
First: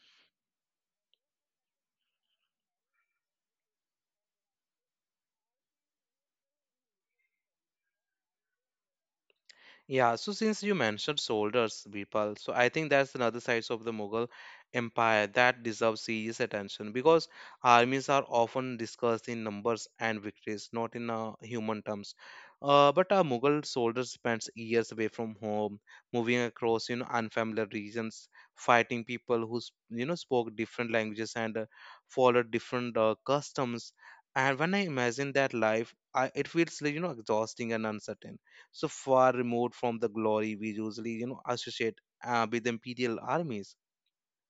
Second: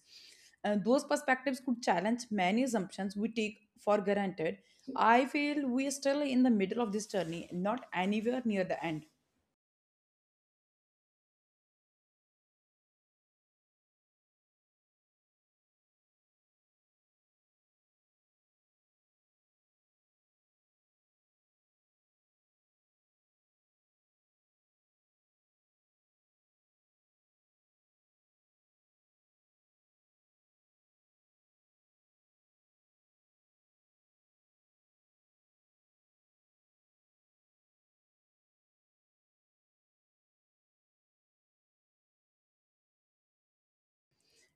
And those perspectives could challenge many assumptions we take for granted. I feel we are still in the middle of this journey, not anywhere near the end.
Yeah, so since you mentioned soldiers, Vipal, so I think that's another side of the Mughal Empire that deserves serious attention, because armies are often discussed in numbers and victories, not in human terms. But a Mughal soldier spends years away from home, moving across unfamiliar regions, fighting people who spoke different languages and followed different customs. And when I imagine that life, it feels like exhausting and uncertain, so far removed from the glory we usually associate with imperial armies.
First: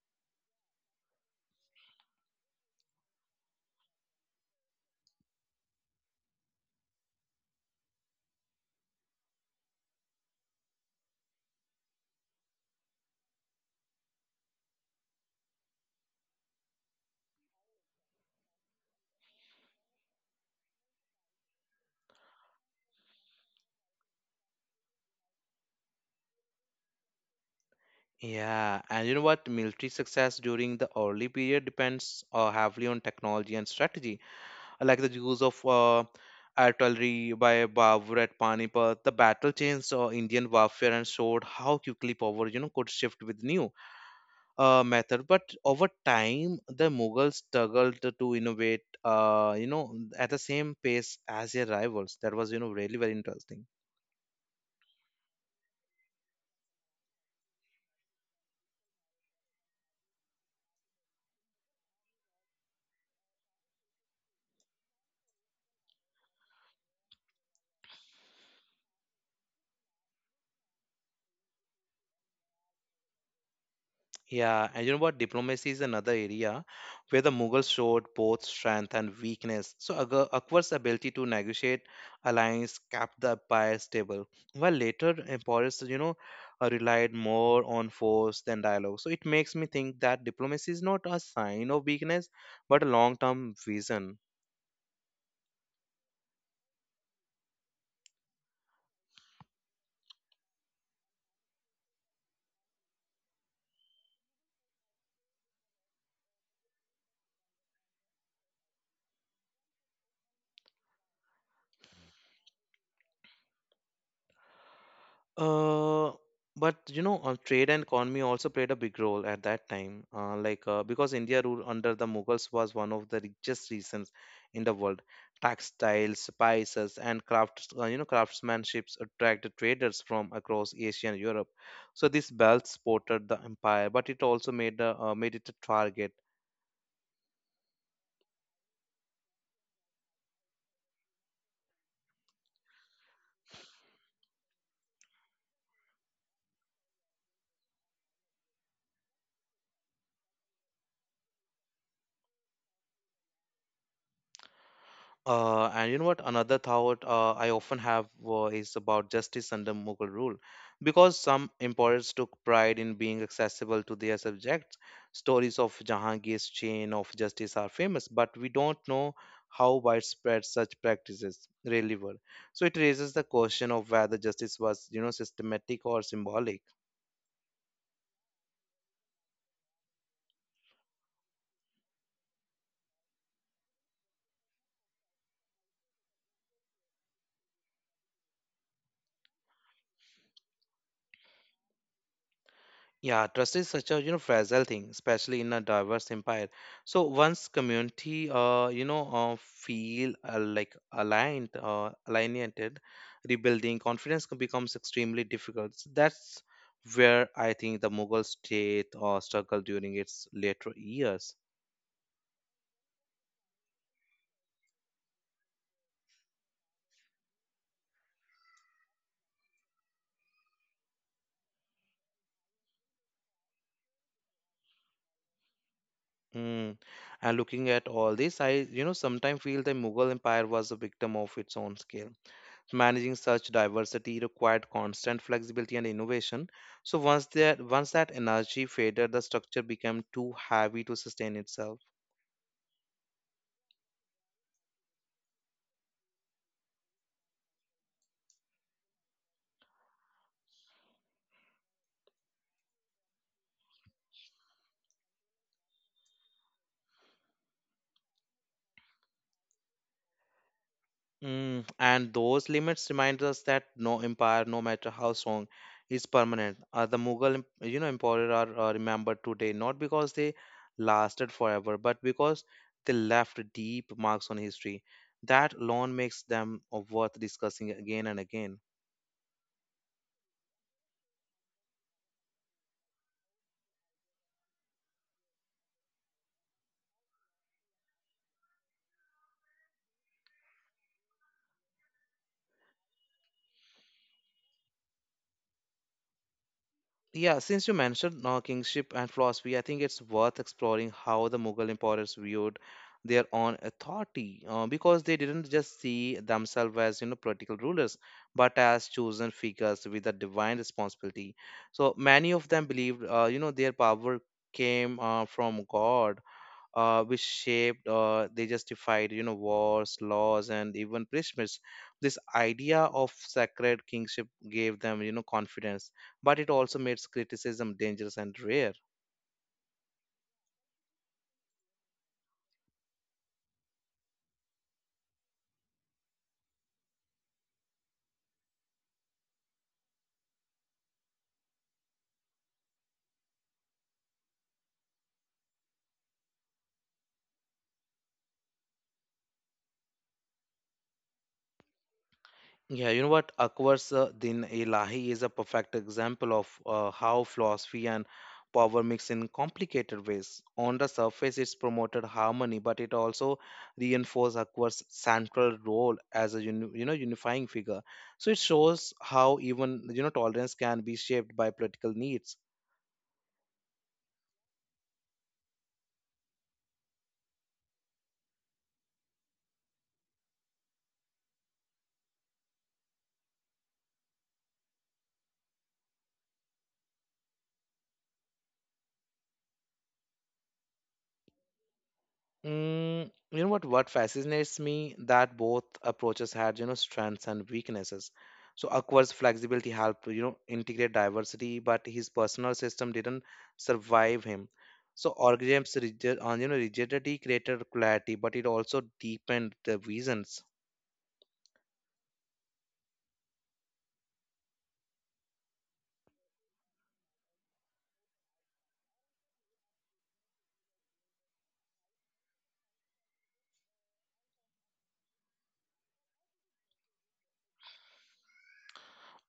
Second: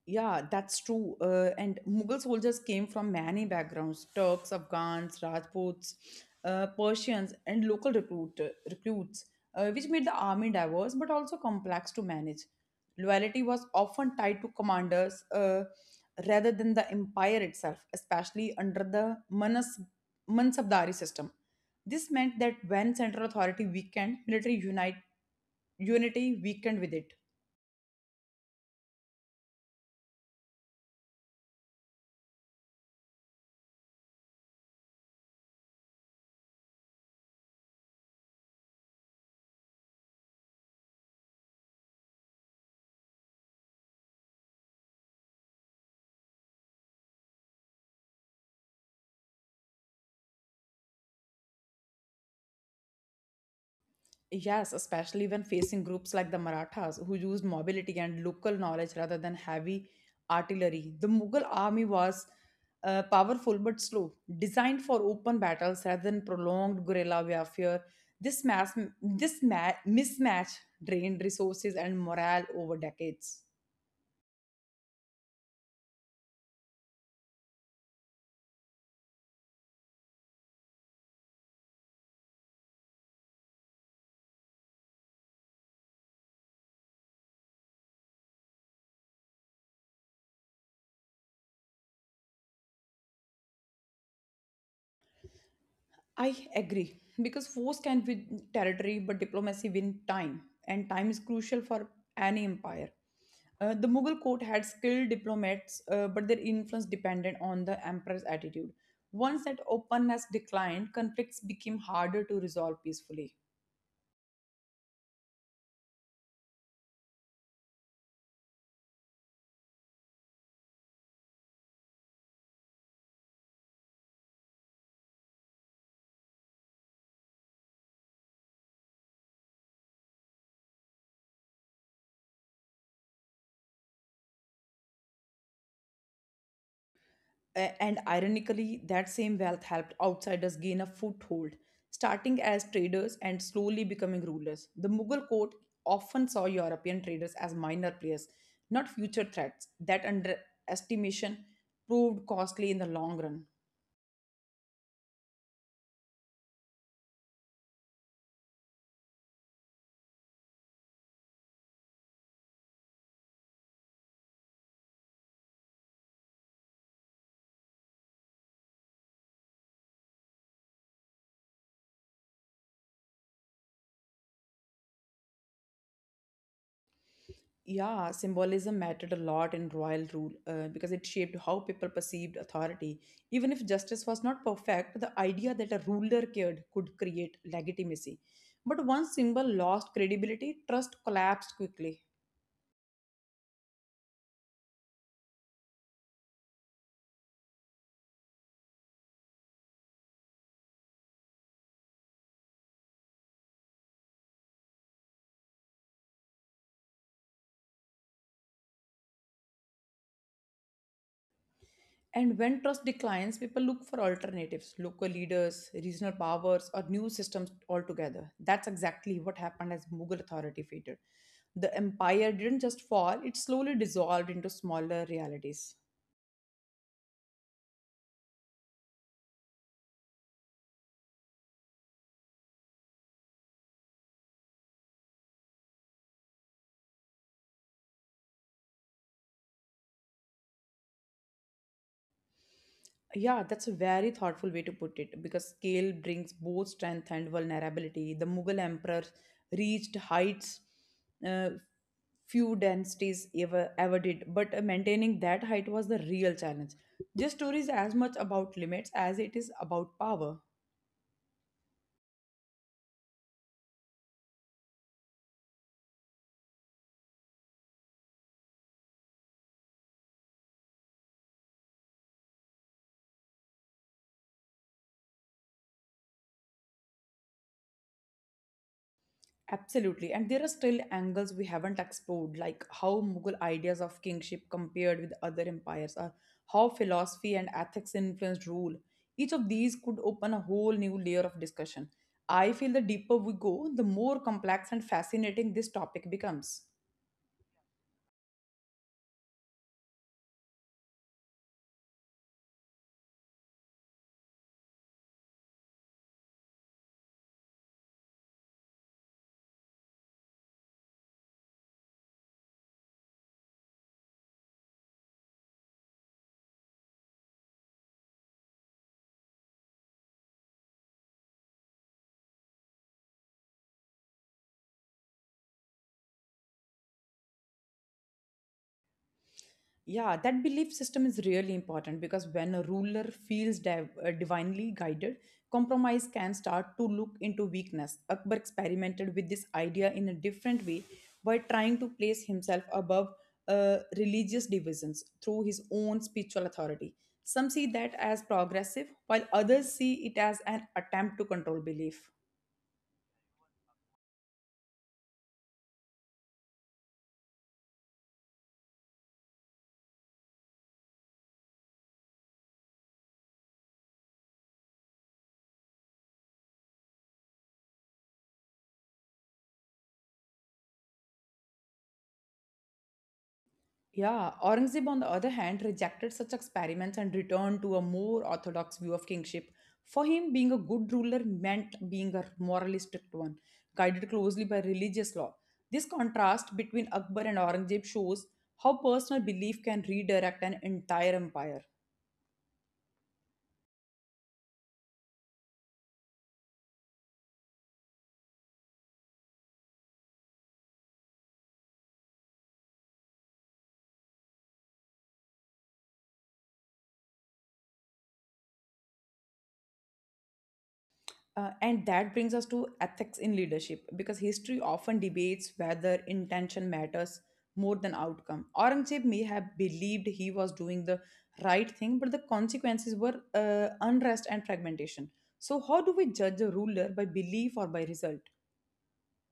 Yeah, that's true. And Mughal soldiers came from many backgrounds Turks, Afghans, Rajputs, Persians, and recruits, which made the army diverse but also complex to manage. Loyalty was often tied to commanders rather than the empire itself, especially under the Mansabdari system. This meant that when central authority weakened, unity weakened with it.
Yeah and you know what Military success during the early period depends heavily on technology and strategy. Like the use of artillery by Babur at Panipat, the battle changed Indian warfare and showed how quickly power could shift with new method. But over time the Mughals struggled to innovate, uh, you know at the same pace as their rivals. That was really very interesting.
Yes, especially when facing groups like the Marathas, who used mobility and local knowledge rather than heavy artillery. The Mughal army was powerful but slow, designed for open battles rather than prolonged guerrilla warfare. This, mass, this ma- mismatch drained resources and morale over decades.
Yeah, and you know what? Diplomacy is another area where the Mughals showed both strength and weakness. So Akbar's ability to negotiate alliance kept the empire stable, while later emperors, relied more on force than dialogue. So it makes me think that diplomacy is not a sign of weakness, but a long-term vision.
I agree because force can win territory, but diplomacy win time, and time is crucial for any empire. The Mughal court had skilled diplomats, but their influence depended on the emperor's attitude. Once that openness declined, conflicts became harder to resolve peacefully.
Uh, but you know, trade and economy also played a big role at that time. Because India ruled under the Mughals was one of the richest regions in the world. Textiles, spices, and crafts, craftsmanships attracted traders from across Asia and Europe. So this belt supported the empire, but it also made the made it a target.
And ironically, that same wealth helped outsiders gain a foothold, starting as traders and slowly becoming rulers. The Mughal court often saw European traders as minor players, not future threats. That underestimation proved costly in the long run.
And you know what? Another thought I often have is about justice under Mughal rule. Because some emperors took pride in being accessible to their subjects, stories of Jahangir's chain of justice are famous, but we don't know how widespread such practices really were. So it raises the question of whether justice was, systematic or symbolic.
Yeah, symbolism mattered a lot in royal rule because it shaped how people perceived authority. Even if justice was not perfect, the idea that a ruler cared could create legitimacy. But once symbol lost credibility, trust collapsed quickly.
Yeah, trust is such a fragile thing, especially in a diverse empire. So once community, you know, feel like aligned, alienated, rebuilding becomes extremely difficult. So that's where I think the Mughal state struggled during its later years.
And when trust declines, people look for alternatives local leaders, regional powers, or new systems altogether. That's exactly what happened as Mughal authority faded. The empire didn't just fall, it slowly dissolved into smaller realities.
Mm. And looking at all this, I sometimes feel the Mughal empire was a victim of its own scale. Managing such diversity required constant flexibility and innovation. So once that energy faded, the structure became too heavy to sustain itself.
Yeah, that's a very thoughtful way to put it because scale brings both strength and vulnerability. The Mughal emperors reached heights uh, few dynasties ever did, but maintaining that height was the real challenge. This story is as much about limits as it is about power.
Mm, and those limits remind us that no empire, no matter how strong, is permanent. The Mughal, emperors are remembered today not because they lasted forever, but because they left deep marks on history. That alone makes them worth discussing again and again.
Absolutely. And there are still angles we haven't explored, like how Mughal ideas of kingship compared with other empires, or how philosophy and ethics influenced rule. Each of these could open a whole new layer of discussion. I feel the deeper we go, the more complex and fascinating this topic becomes.
Yeah, since you mentioned kingship and philosophy, I think it's worth exploring how the Mughal emperors viewed their own authority, because they didn't just see themselves as political rulers, but as chosen figures with a divine responsibility. So many of them believed, their power came from God, which shaped or they justified, wars, laws, and even punishments. This idea of sacred kingship gave them, confidence, but it also made criticism dangerous and rare.
Yeah, that belief system is really important because when a ruler feels divinely guided, compromise can start to look into weakness. Akbar experimented with this idea in a different way by trying to place himself above religious divisions through his own spiritual authority. Some see that as progressive, while others see it as an attempt to control belief.
Yeah, you know what? Akbar's Din Ilahi is a perfect example of how philosophy and power mix in complicated ways. On the surface, it's promoted harmony, but it also reinforces Akbar's central role as a unifying figure. So it shows how even, tolerance can be shaped by political needs.
Yeah, Aurangzeb, on the other hand, rejected such experiments and returned to a more orthodox view of kingship. For him, being a good ruler meant being a morally strict one, guided closely by religious law. This contrast between Akbar and Aurangzeb shows how personal belief can redirect an entire empire.
Mm, you know what? What fascinates me that both approaches had, strengths and weaknesses. So Akbar's flexibility helped, integrate diversity, but his personal system didn't survive him. So Orgrim's rigid, rigidity created clarity, but it also deepened the visions.
And that brings us to ethics in leadership because history often debates whether intention matters more than outcome. Aurangzeb may have believed he was doing the right thing, but the consequences were unrest and fragmentation. So, how do we judge a ruler by belief or by result?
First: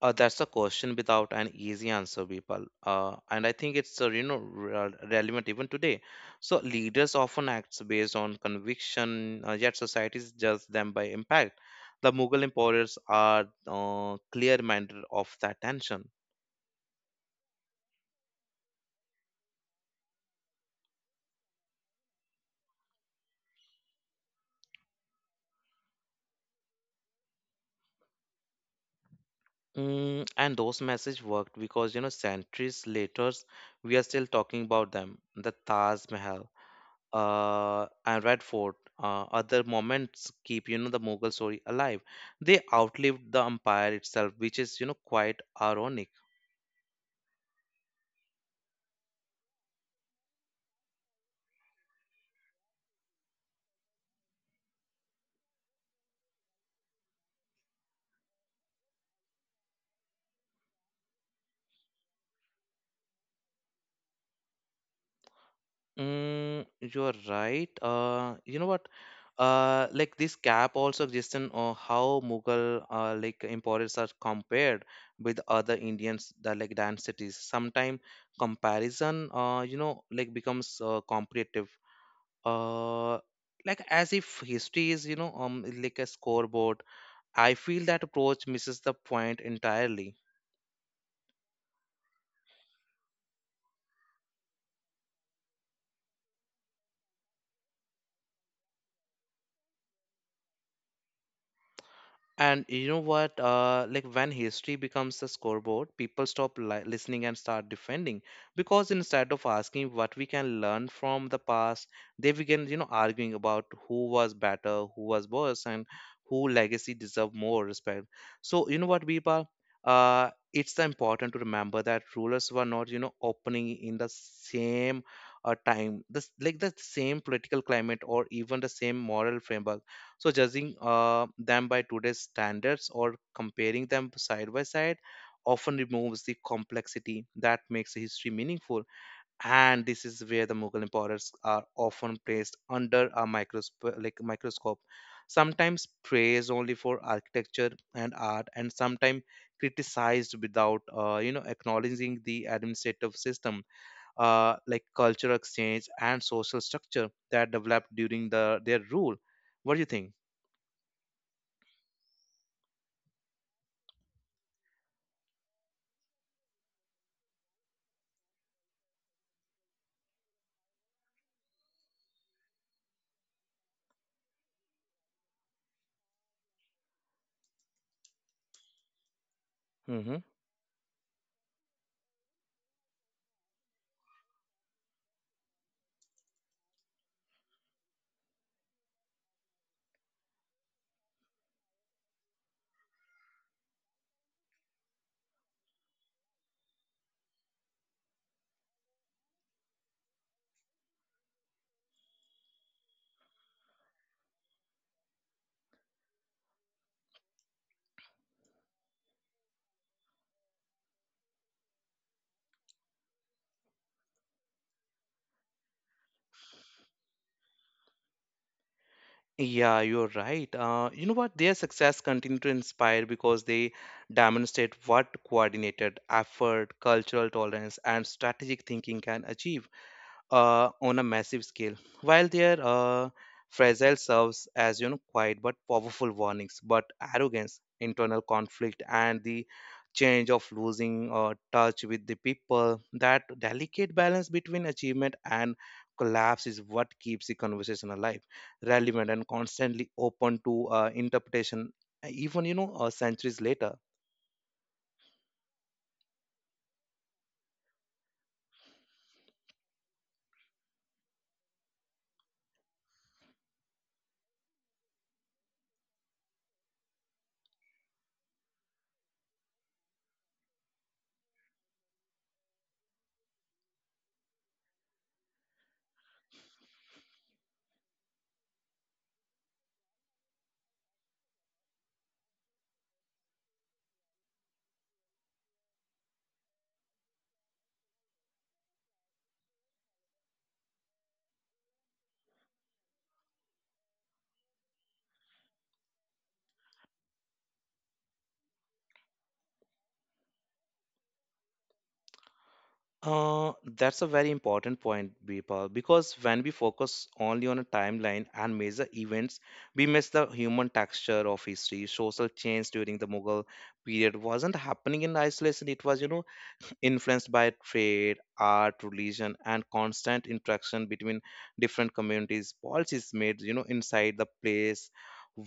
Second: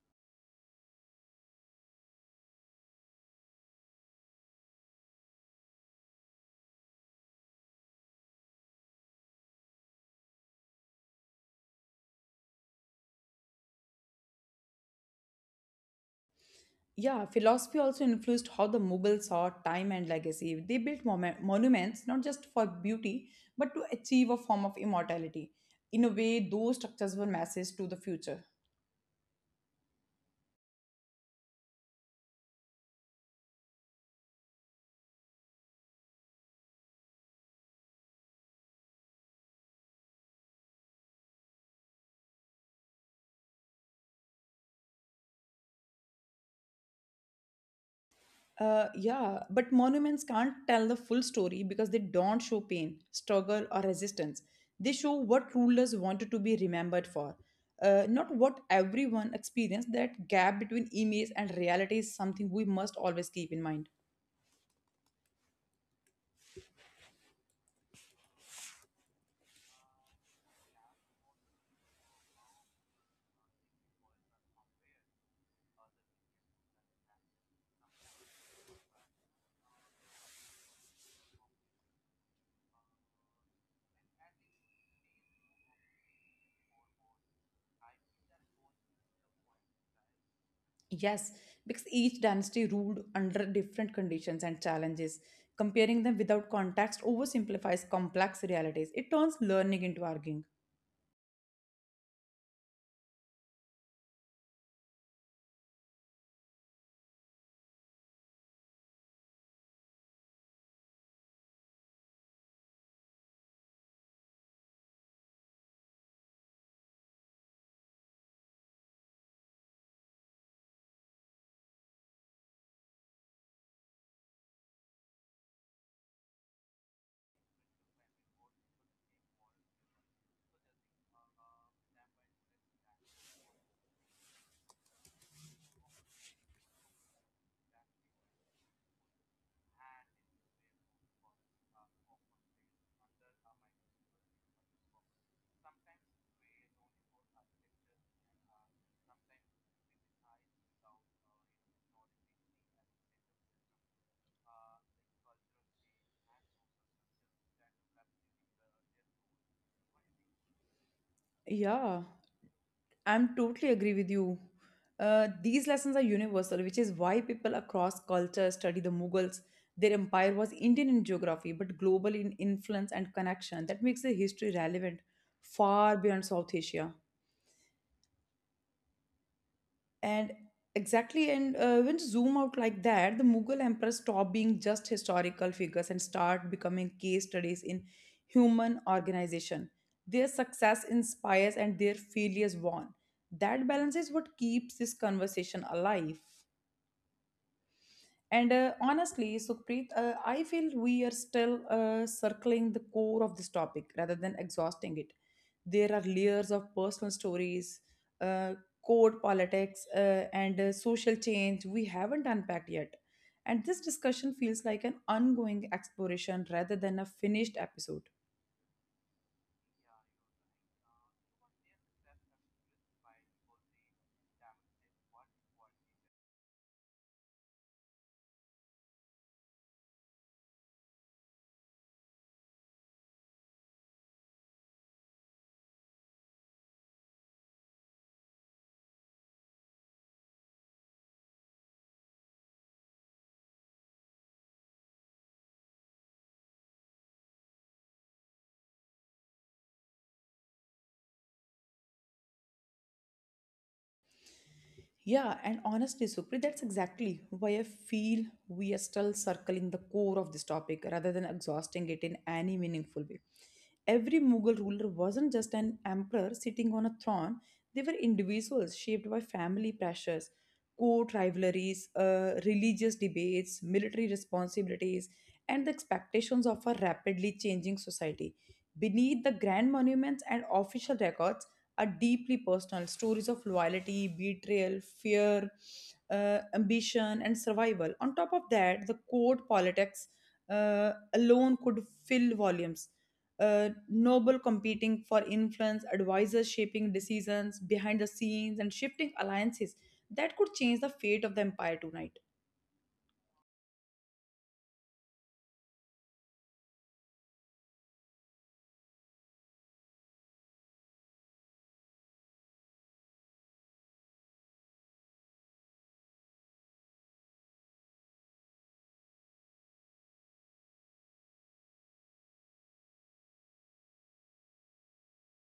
That's a question without an easy answer, people. And I think it's relevant even today. So leaders often act based on conviction, yet societies judge them by impact. The Mughal emperors are clear-minded of that tension.
Yeah, philosophy also influenced how the Mughals saw time and legacy. They built monuments not just for beauty, but to achieve a form of immortality. In a way, those structures were messages to the future.
Mm, and those messages worked because, centuries later we are still talking about them. The Taj Mahal and Red Fort, other moments keep, the Mughal story alive. They outlived the empire itself, which is, quite ironic.
Yeah, but monuments can't tell the full story because they don't show pain, struggle, or resistance. They show what rulers wanted to be remembered for, not what everyone experienced. That gap between image and reality is something we must always keep in mind.
Mm, you're right. You know what? This gap also exists in how Mughal empires are compared with other Indians that dynasties. Sometimes comparison, becomes comparative. Uh, as if history is, a scoreboard. I feel that approach misses the point entirely.
Yes, because each dynasty ruled under different conditions and challenges. Comparing them without context oversimplifies complex realities, it turns learning into arguing.
And you know what? Like when history becomes a scoreboard, people stop listening and start defending, because instead of asking what we can learn from the past, they begin, arguing about who was better, who was worse, and who legacy deserve more respect. So you know what, Bipa? It's the important to remember that rulers were not, opening in the same time, this like the same political climate or even the same moral framework. So judging them by today's standards or comparing them side by side often removes the complexity that makes history meaningful. And this is where the Mughal emperors are often placed under a microscope, like microscope, sometimes praised only for architecture and art, and sometimes criticized without, acknowledging the administrative system, cultural exchange, and social structure that developed during the their rule. What do you think?
Yeah. I'm totally agree with you. These lessons are universal, which is why people across cultures study the Mughals. Their empire was Indian in geography, but global in influence and connection. That makes the history relevant far beyond South Asia.
Hmm.
And exactly, and when zoom out like that, the Mughal emperors stop being just historical figures and start becoming case studies in human organization. Their success inspires and their failures warn. That balance is what keeps this conversation alive. And Honestly, Sukhpreet, I feel we are still circling the core of this topic rather than exhausting it. There are layers of personal stories, uh, code politics, and social change we haven't unpacked yet. And this discussion feels like an ongoing exploration rather than a finished episode.
Yeah, you're right. You know what? Their success continue to inspire because they demonstrate what coordinated effort, cultural tolerance, and strategic thinking can achieve on a massive scale, while their fragile serves as, quiet but powerful warnings. But arrogance, internal conflict, and the change of losing touch with the people, that delicate balance between achievement and collapse is what keeps the conversation alive, relevant, and constantly open to interpretation, even, centuries later.
Yeah, and honestly, Supreet, that's exactly why I feel we are still circling the core of this topic rather than exhausting it in any meaningful way. Every Mughal ruler wasn't just an emperor sitting on a throne, they were individuals shaped by family pressures, court rivalries, religious debates, military responsibilities, and the expectations of a rapidly changing society. Beneath the grand monuments and official records, are deeply personal stories of loyalty, betrayal, fear, ambition, and survival. On top of that, the court politics alone could fill volumes. Noble competing for influence, advisors shaping decisions behind the scenes, and shifting alliances that could change the fate of the empire tonight.
Uh, that's a very important point, Bipal, because when we focus only on a timeline and measure events, we miss the human texture of history. Social change during the Mughal period wasn't happening in isolation. It was, influenced by trade, art, religion, and constant interaction between different communities. Policies made, inside the place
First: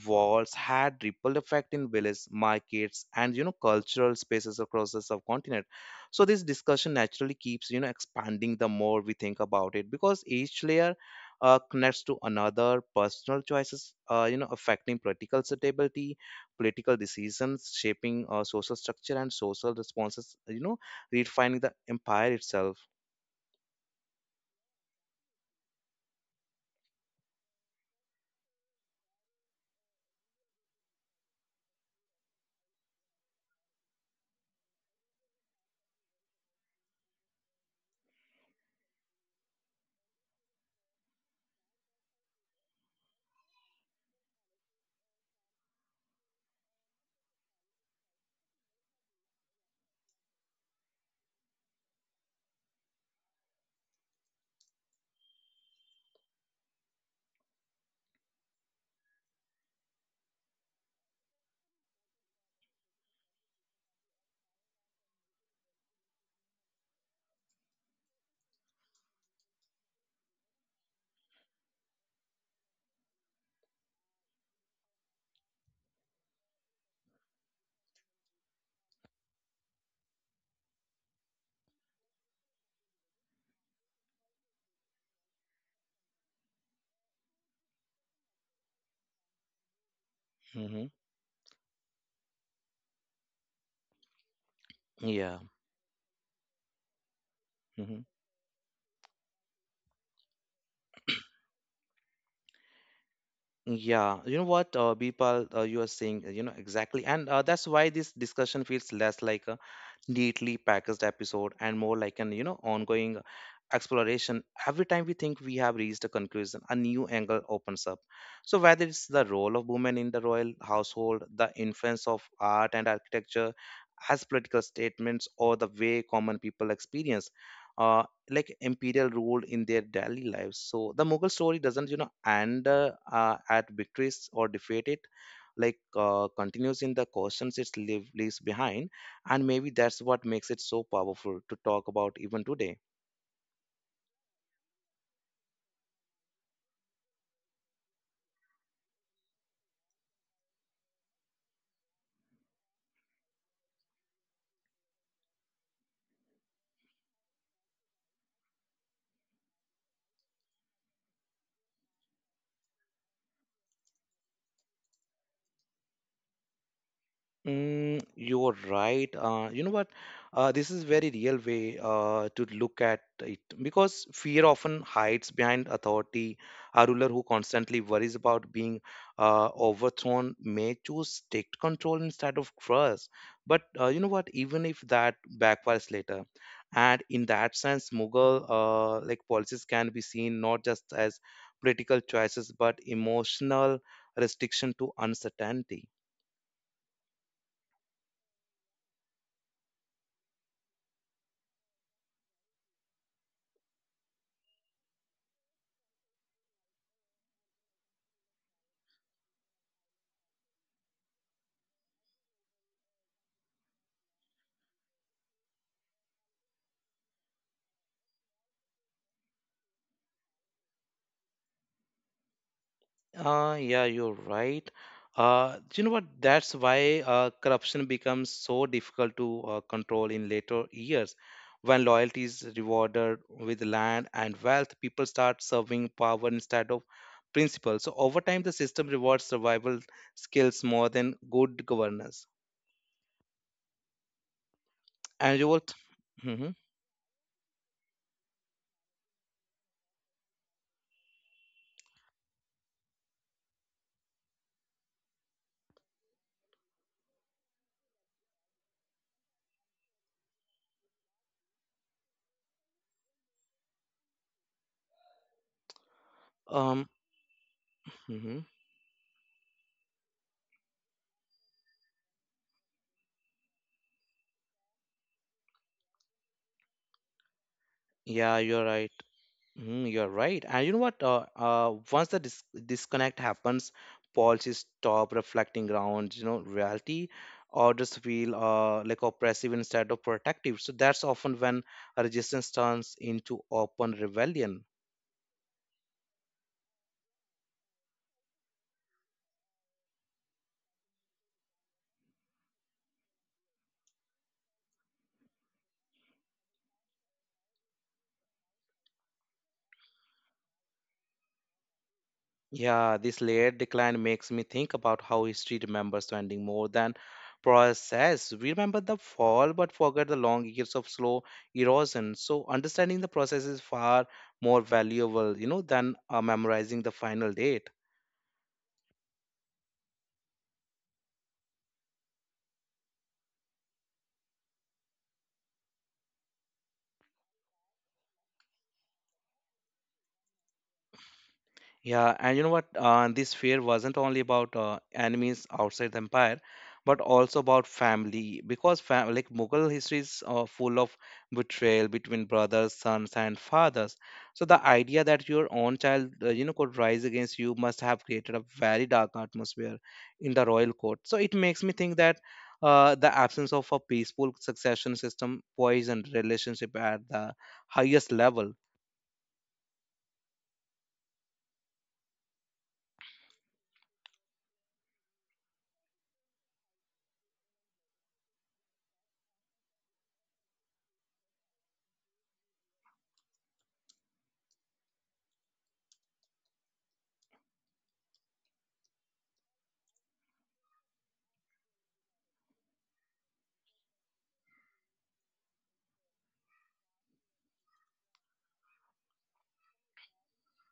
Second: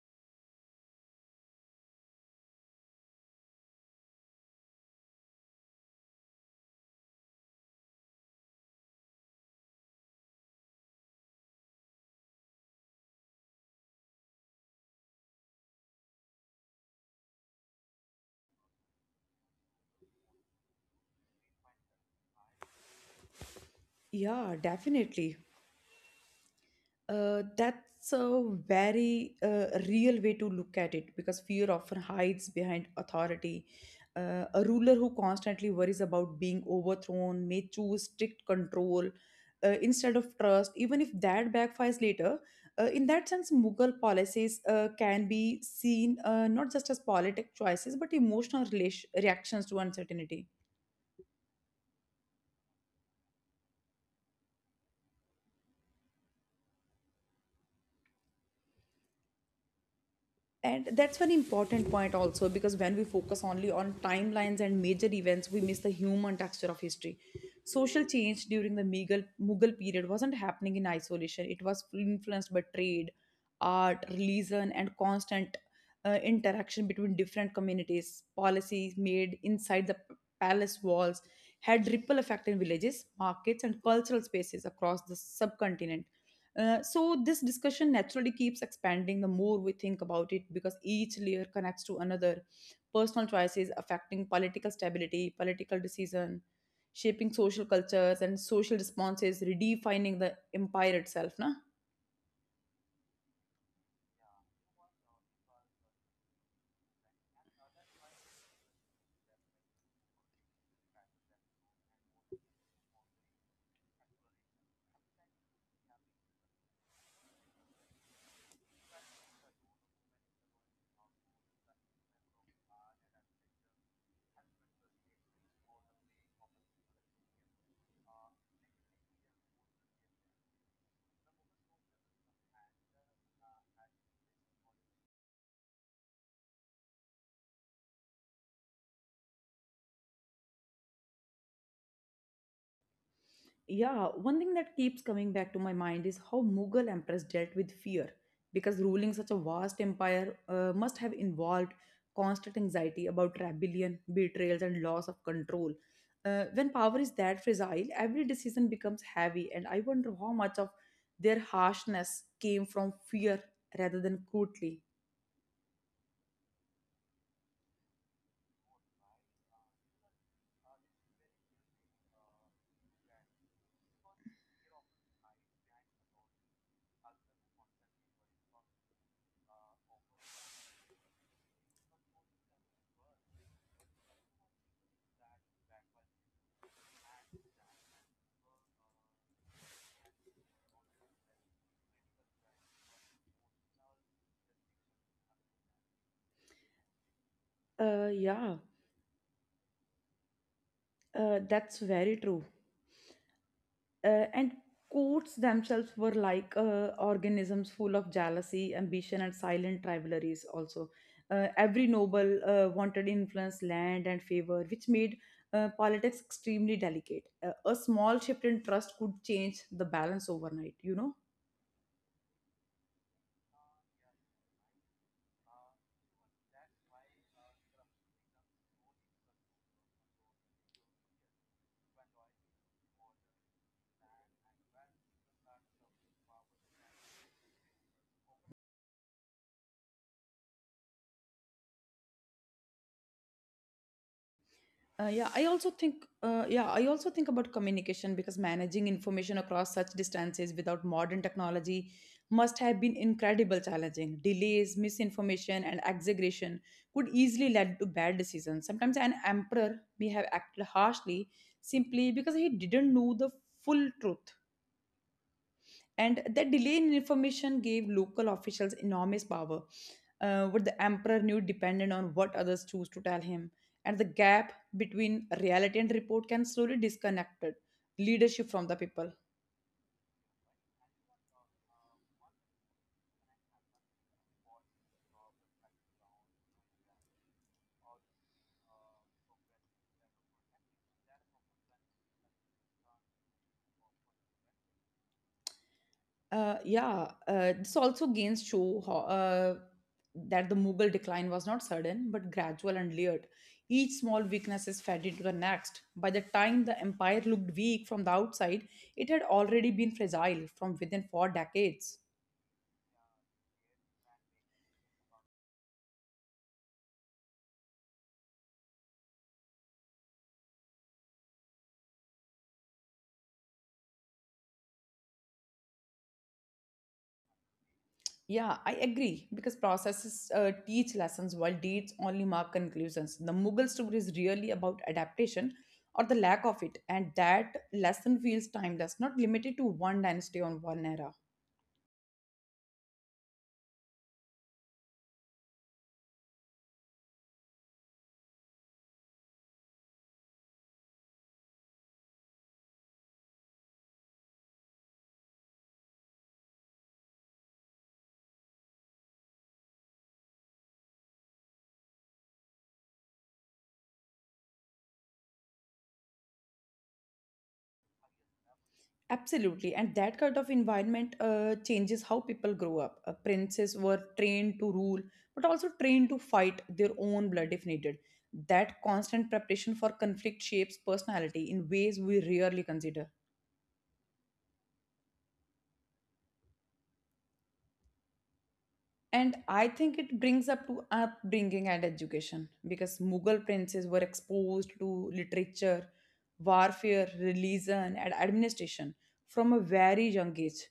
walls had ripple effect in villages, markets, and, cultural spaces across the subcontinent. So this discussion naturally keeps, expanding the more we think about it, because each layer connects to another: personal choices, affecting political stability, political decisions shaping social structure, and social responses, redefining the empire itself.
Yeah, definitely. That's a very real way to look at it because fear often hides behind authority. A ruler who constantly worries about being overthrown may choose strict control instead of trust, even if that backfires later. In that sense, Mughal policies can be seen not just as politic choices but emotional reactions to uncertainty. And that's an important point also, because when we focus only on timelines and major events we miss the human texture of history. Social change during the Mughal period wasn't happening in isolation. It was influenced by trade, art, religion, and constant interaction between different communities. Policies made inside the palace walls had ripple effect in villages, markets, and cultural spaces across the subcontinent. So this discussion naturally keeps expanding the more we think about it, because
Hmm.
each layer connects to another. Personal choices affecting political stability,
Yeah.
political decision shaping social
Hmm.
cultures, and social responses redefining the empire itself, na.
Yeah, you know what, Bipal, you are saying, exactly. And that's why this discussion feels less like a neatly packaged episode and more like an, ongoing exploration. Every time we think we have reached a conclusion, a new angle opens up. So whether it's the role of women in the royal household, the influence of art and architecture as political statements, or the way common people experience uh, imperial rule in their daily lives, so the Mughal story doesn't, end at victories or defeat. It continues in the questions it leaves behind, and maybe that's what makes it so powerful to talk about even today.
Yeah, one thing that keeps coming back to my mind is how Mughal emperors dealt with fear, because ruling such a vast empire must have involved constant anxiety about rebellion, betrayals, and loss of control. When power is that fragile, every decision becomes heavy, and I wonder how much of their harshness came from fear rather than cruelty.
Mm, you're right. You know what? This is very real way to look at it because fear often hides behind authority. A ruler who constantly worries about being overthrown may choose strict control instead of trust. But you know what? Even if that backfires later, and in that sense, Mughal policies can be seen not just as political choices but emotional restriction to uncertainty.
Yeah, that's very true. And courts themselves were like organisms full of jealousy, ambition, and silent rivalries. Also, every noble wanted influence, land, and favor, which made politics extremely delicate. A small shift in trust could change the balance overnight, you know.
Yeah, you're right. You know what? That's why corruption becomes so difficult to control in later years. When loyalty is rewarded with land and wealth, people start serving power instead of principle. So over time, the system rewards survival skills more than good governance.
Yeah,
And
I
you will.
also think.
Hmm.
Yeah, I also think about communication, because managing information across such distances without modern technology must have been incredibly challenging. Delays, misinformation, and exaggeration could easily lead to bad decisions. Sometimes an emperor may have acted harshly simply because he didn't know the full truth, and that delay
Um,
in information gave local
mhm.
officials enormous power. What the emperor knew depended on what others choose to tell him, and the gap between reality and report can slowly disconnected
Yeah,
leadership from
you're
the
right.
people.
Mm, you're right. And you know what? Once the disconnect happens, policies stop reflecting around, reality, or just feel oppressive instead of protective. So that's often when a resistance turns into open rebellion.
Yeah, this also gains show how that the Mughal decline was not sudden but gradual and layered. Each small weakness is fed into the next. By the time the empire looked weak from the outside, it had already been fragile from within for decades.
Yeah, this layered decline makes me think about how history remembers the ending more than process. We remember the fall but forget the long years of slow erosion. So understanding the process is far more valuable, than memorizing the final date.
Yeah, I agree, because processes teach lessons while dates only mark conclusions. The Mughal story is really about adaptation or the lack of it, and that lesson feels timeless, not limited to one dynasty or one era.
Yeah, and you know what? This fear wasn't only about enemies outside the empire, but also about family, because fam like Mughal history is full of betrayal between brothers, sons, and fathers. So the idea that your own child, could rise against you must have created a very dark atmosphere in the royal court. So it makes me think that the absence of a peaceful succession system poisoned relationship at the highest level.
Absolutely, and that kind of environment changes how people grow up. Princes were trained to rule, but also trained to fight their own blood if needed. That constant preparation for conflict shapes personality in ways we rarely consider. And I think it brings up to upbringing and education, because Mughal princes were exposed to literature, warfare, religion, and administration from a very young age.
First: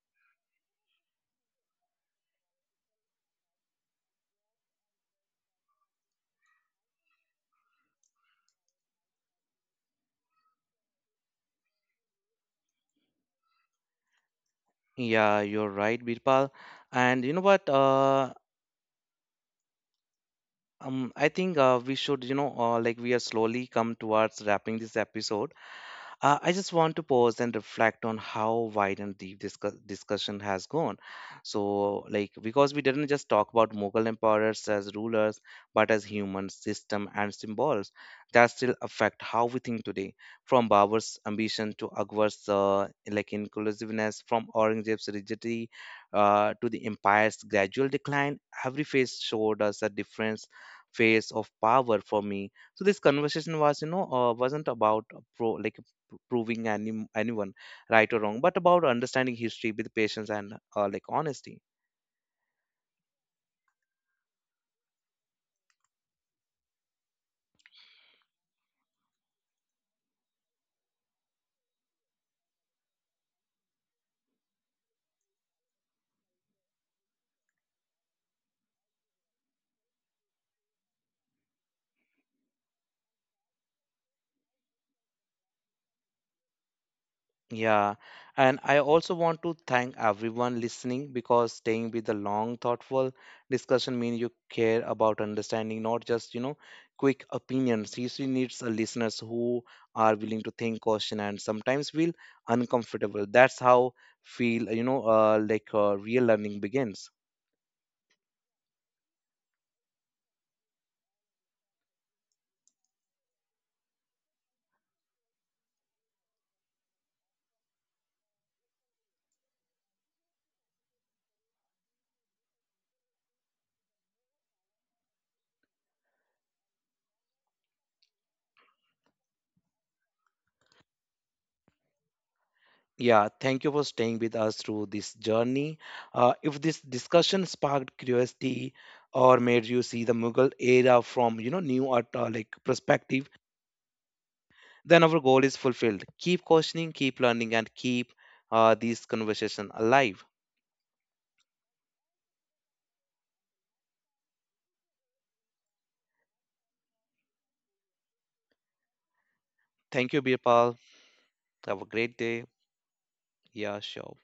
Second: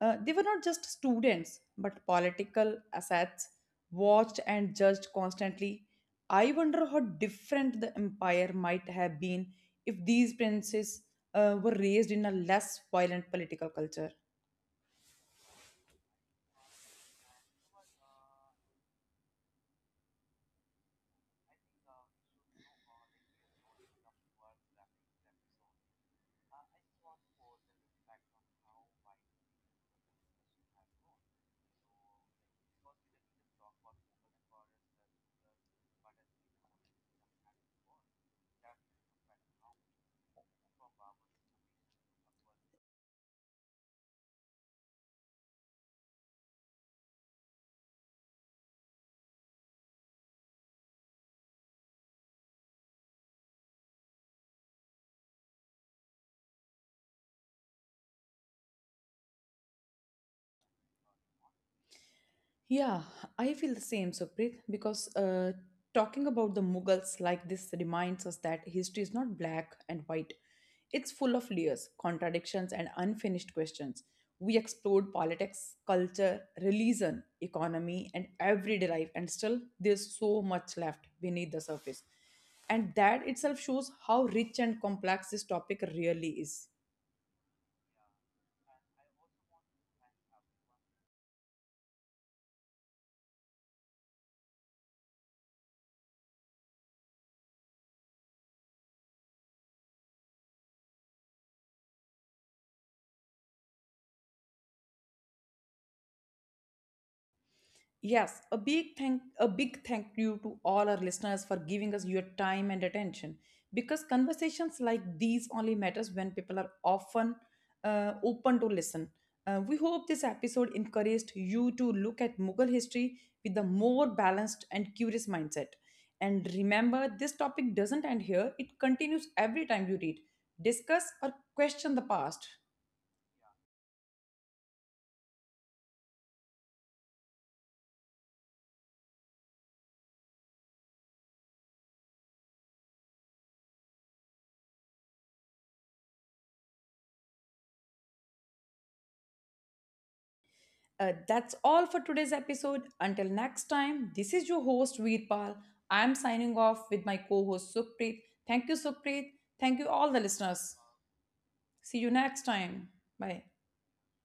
They were not just students, but political assets, watched and judged constantly. I wonder how different the empire might have been if these princes were raised in a less violent political culture.
Yeah, you're right, Birpal. And you know what? I think we should, we are slowly come towards wrapping this episode. I just want to pause and reflect on how wide and deep this discussion has gone. So, like, because we didn't just talk about Mughal emperors as rulers, but as human system and symbols that still affect how we think today. From Babur's ambition to Akbar's inclusiveness, from Aurangzeb's rigidity to the empire's gradual decline, every phase showed us a different phase of power. For me, so this conversation was, wasn't about pro like proving anyone right or wrong, but about understanding history with patience and honesty.
Yeah, I feel the same, Supreet, because talking about the Mughals like this reminds us that history is not black and white. It's full of layers, contradictions, and unfinished questions. We explored politics, culture, religion, economy, and everyday life, and still there's so much left beneath the surface. And that itself shows how rich and complex this topic really is.
Yeah, and I also want to thank everyone listening, because staying with the long, thoughtful discussion means you care about understanding, not just, quick opinions. History needs a listeners who are willing to think, question, and sometimes feel uncomfortable. That's how feel real learning begins.
Yes, a big thank you to all our listeners for giving us your time and attention, because conversations like these only matters when people are often open to listen. We hope this episode encouraged you to look at Mughal history with a more balanced and curious mindset. And remember, this topic doesn't end here; it continues every time you read, discuss, or question the past.
Yeah, thank you for staying with us through this journey. If this discussion sparked curiosity or made you see the Mughal era from, new art, perspective, then our goal is fulfilled. Keep questioning, keep learning, and keep this conversation alive.
That's all for today's episode. Until next time, this is your host Veerpal. I'm signing off with my co-host Sukhpreet. Thank you, Sukhpreet. Thank you all
Thank
the
you,
listeners.
Birpal. Have a
See you
great
next
day.
time. Bye.
Yeah, sure.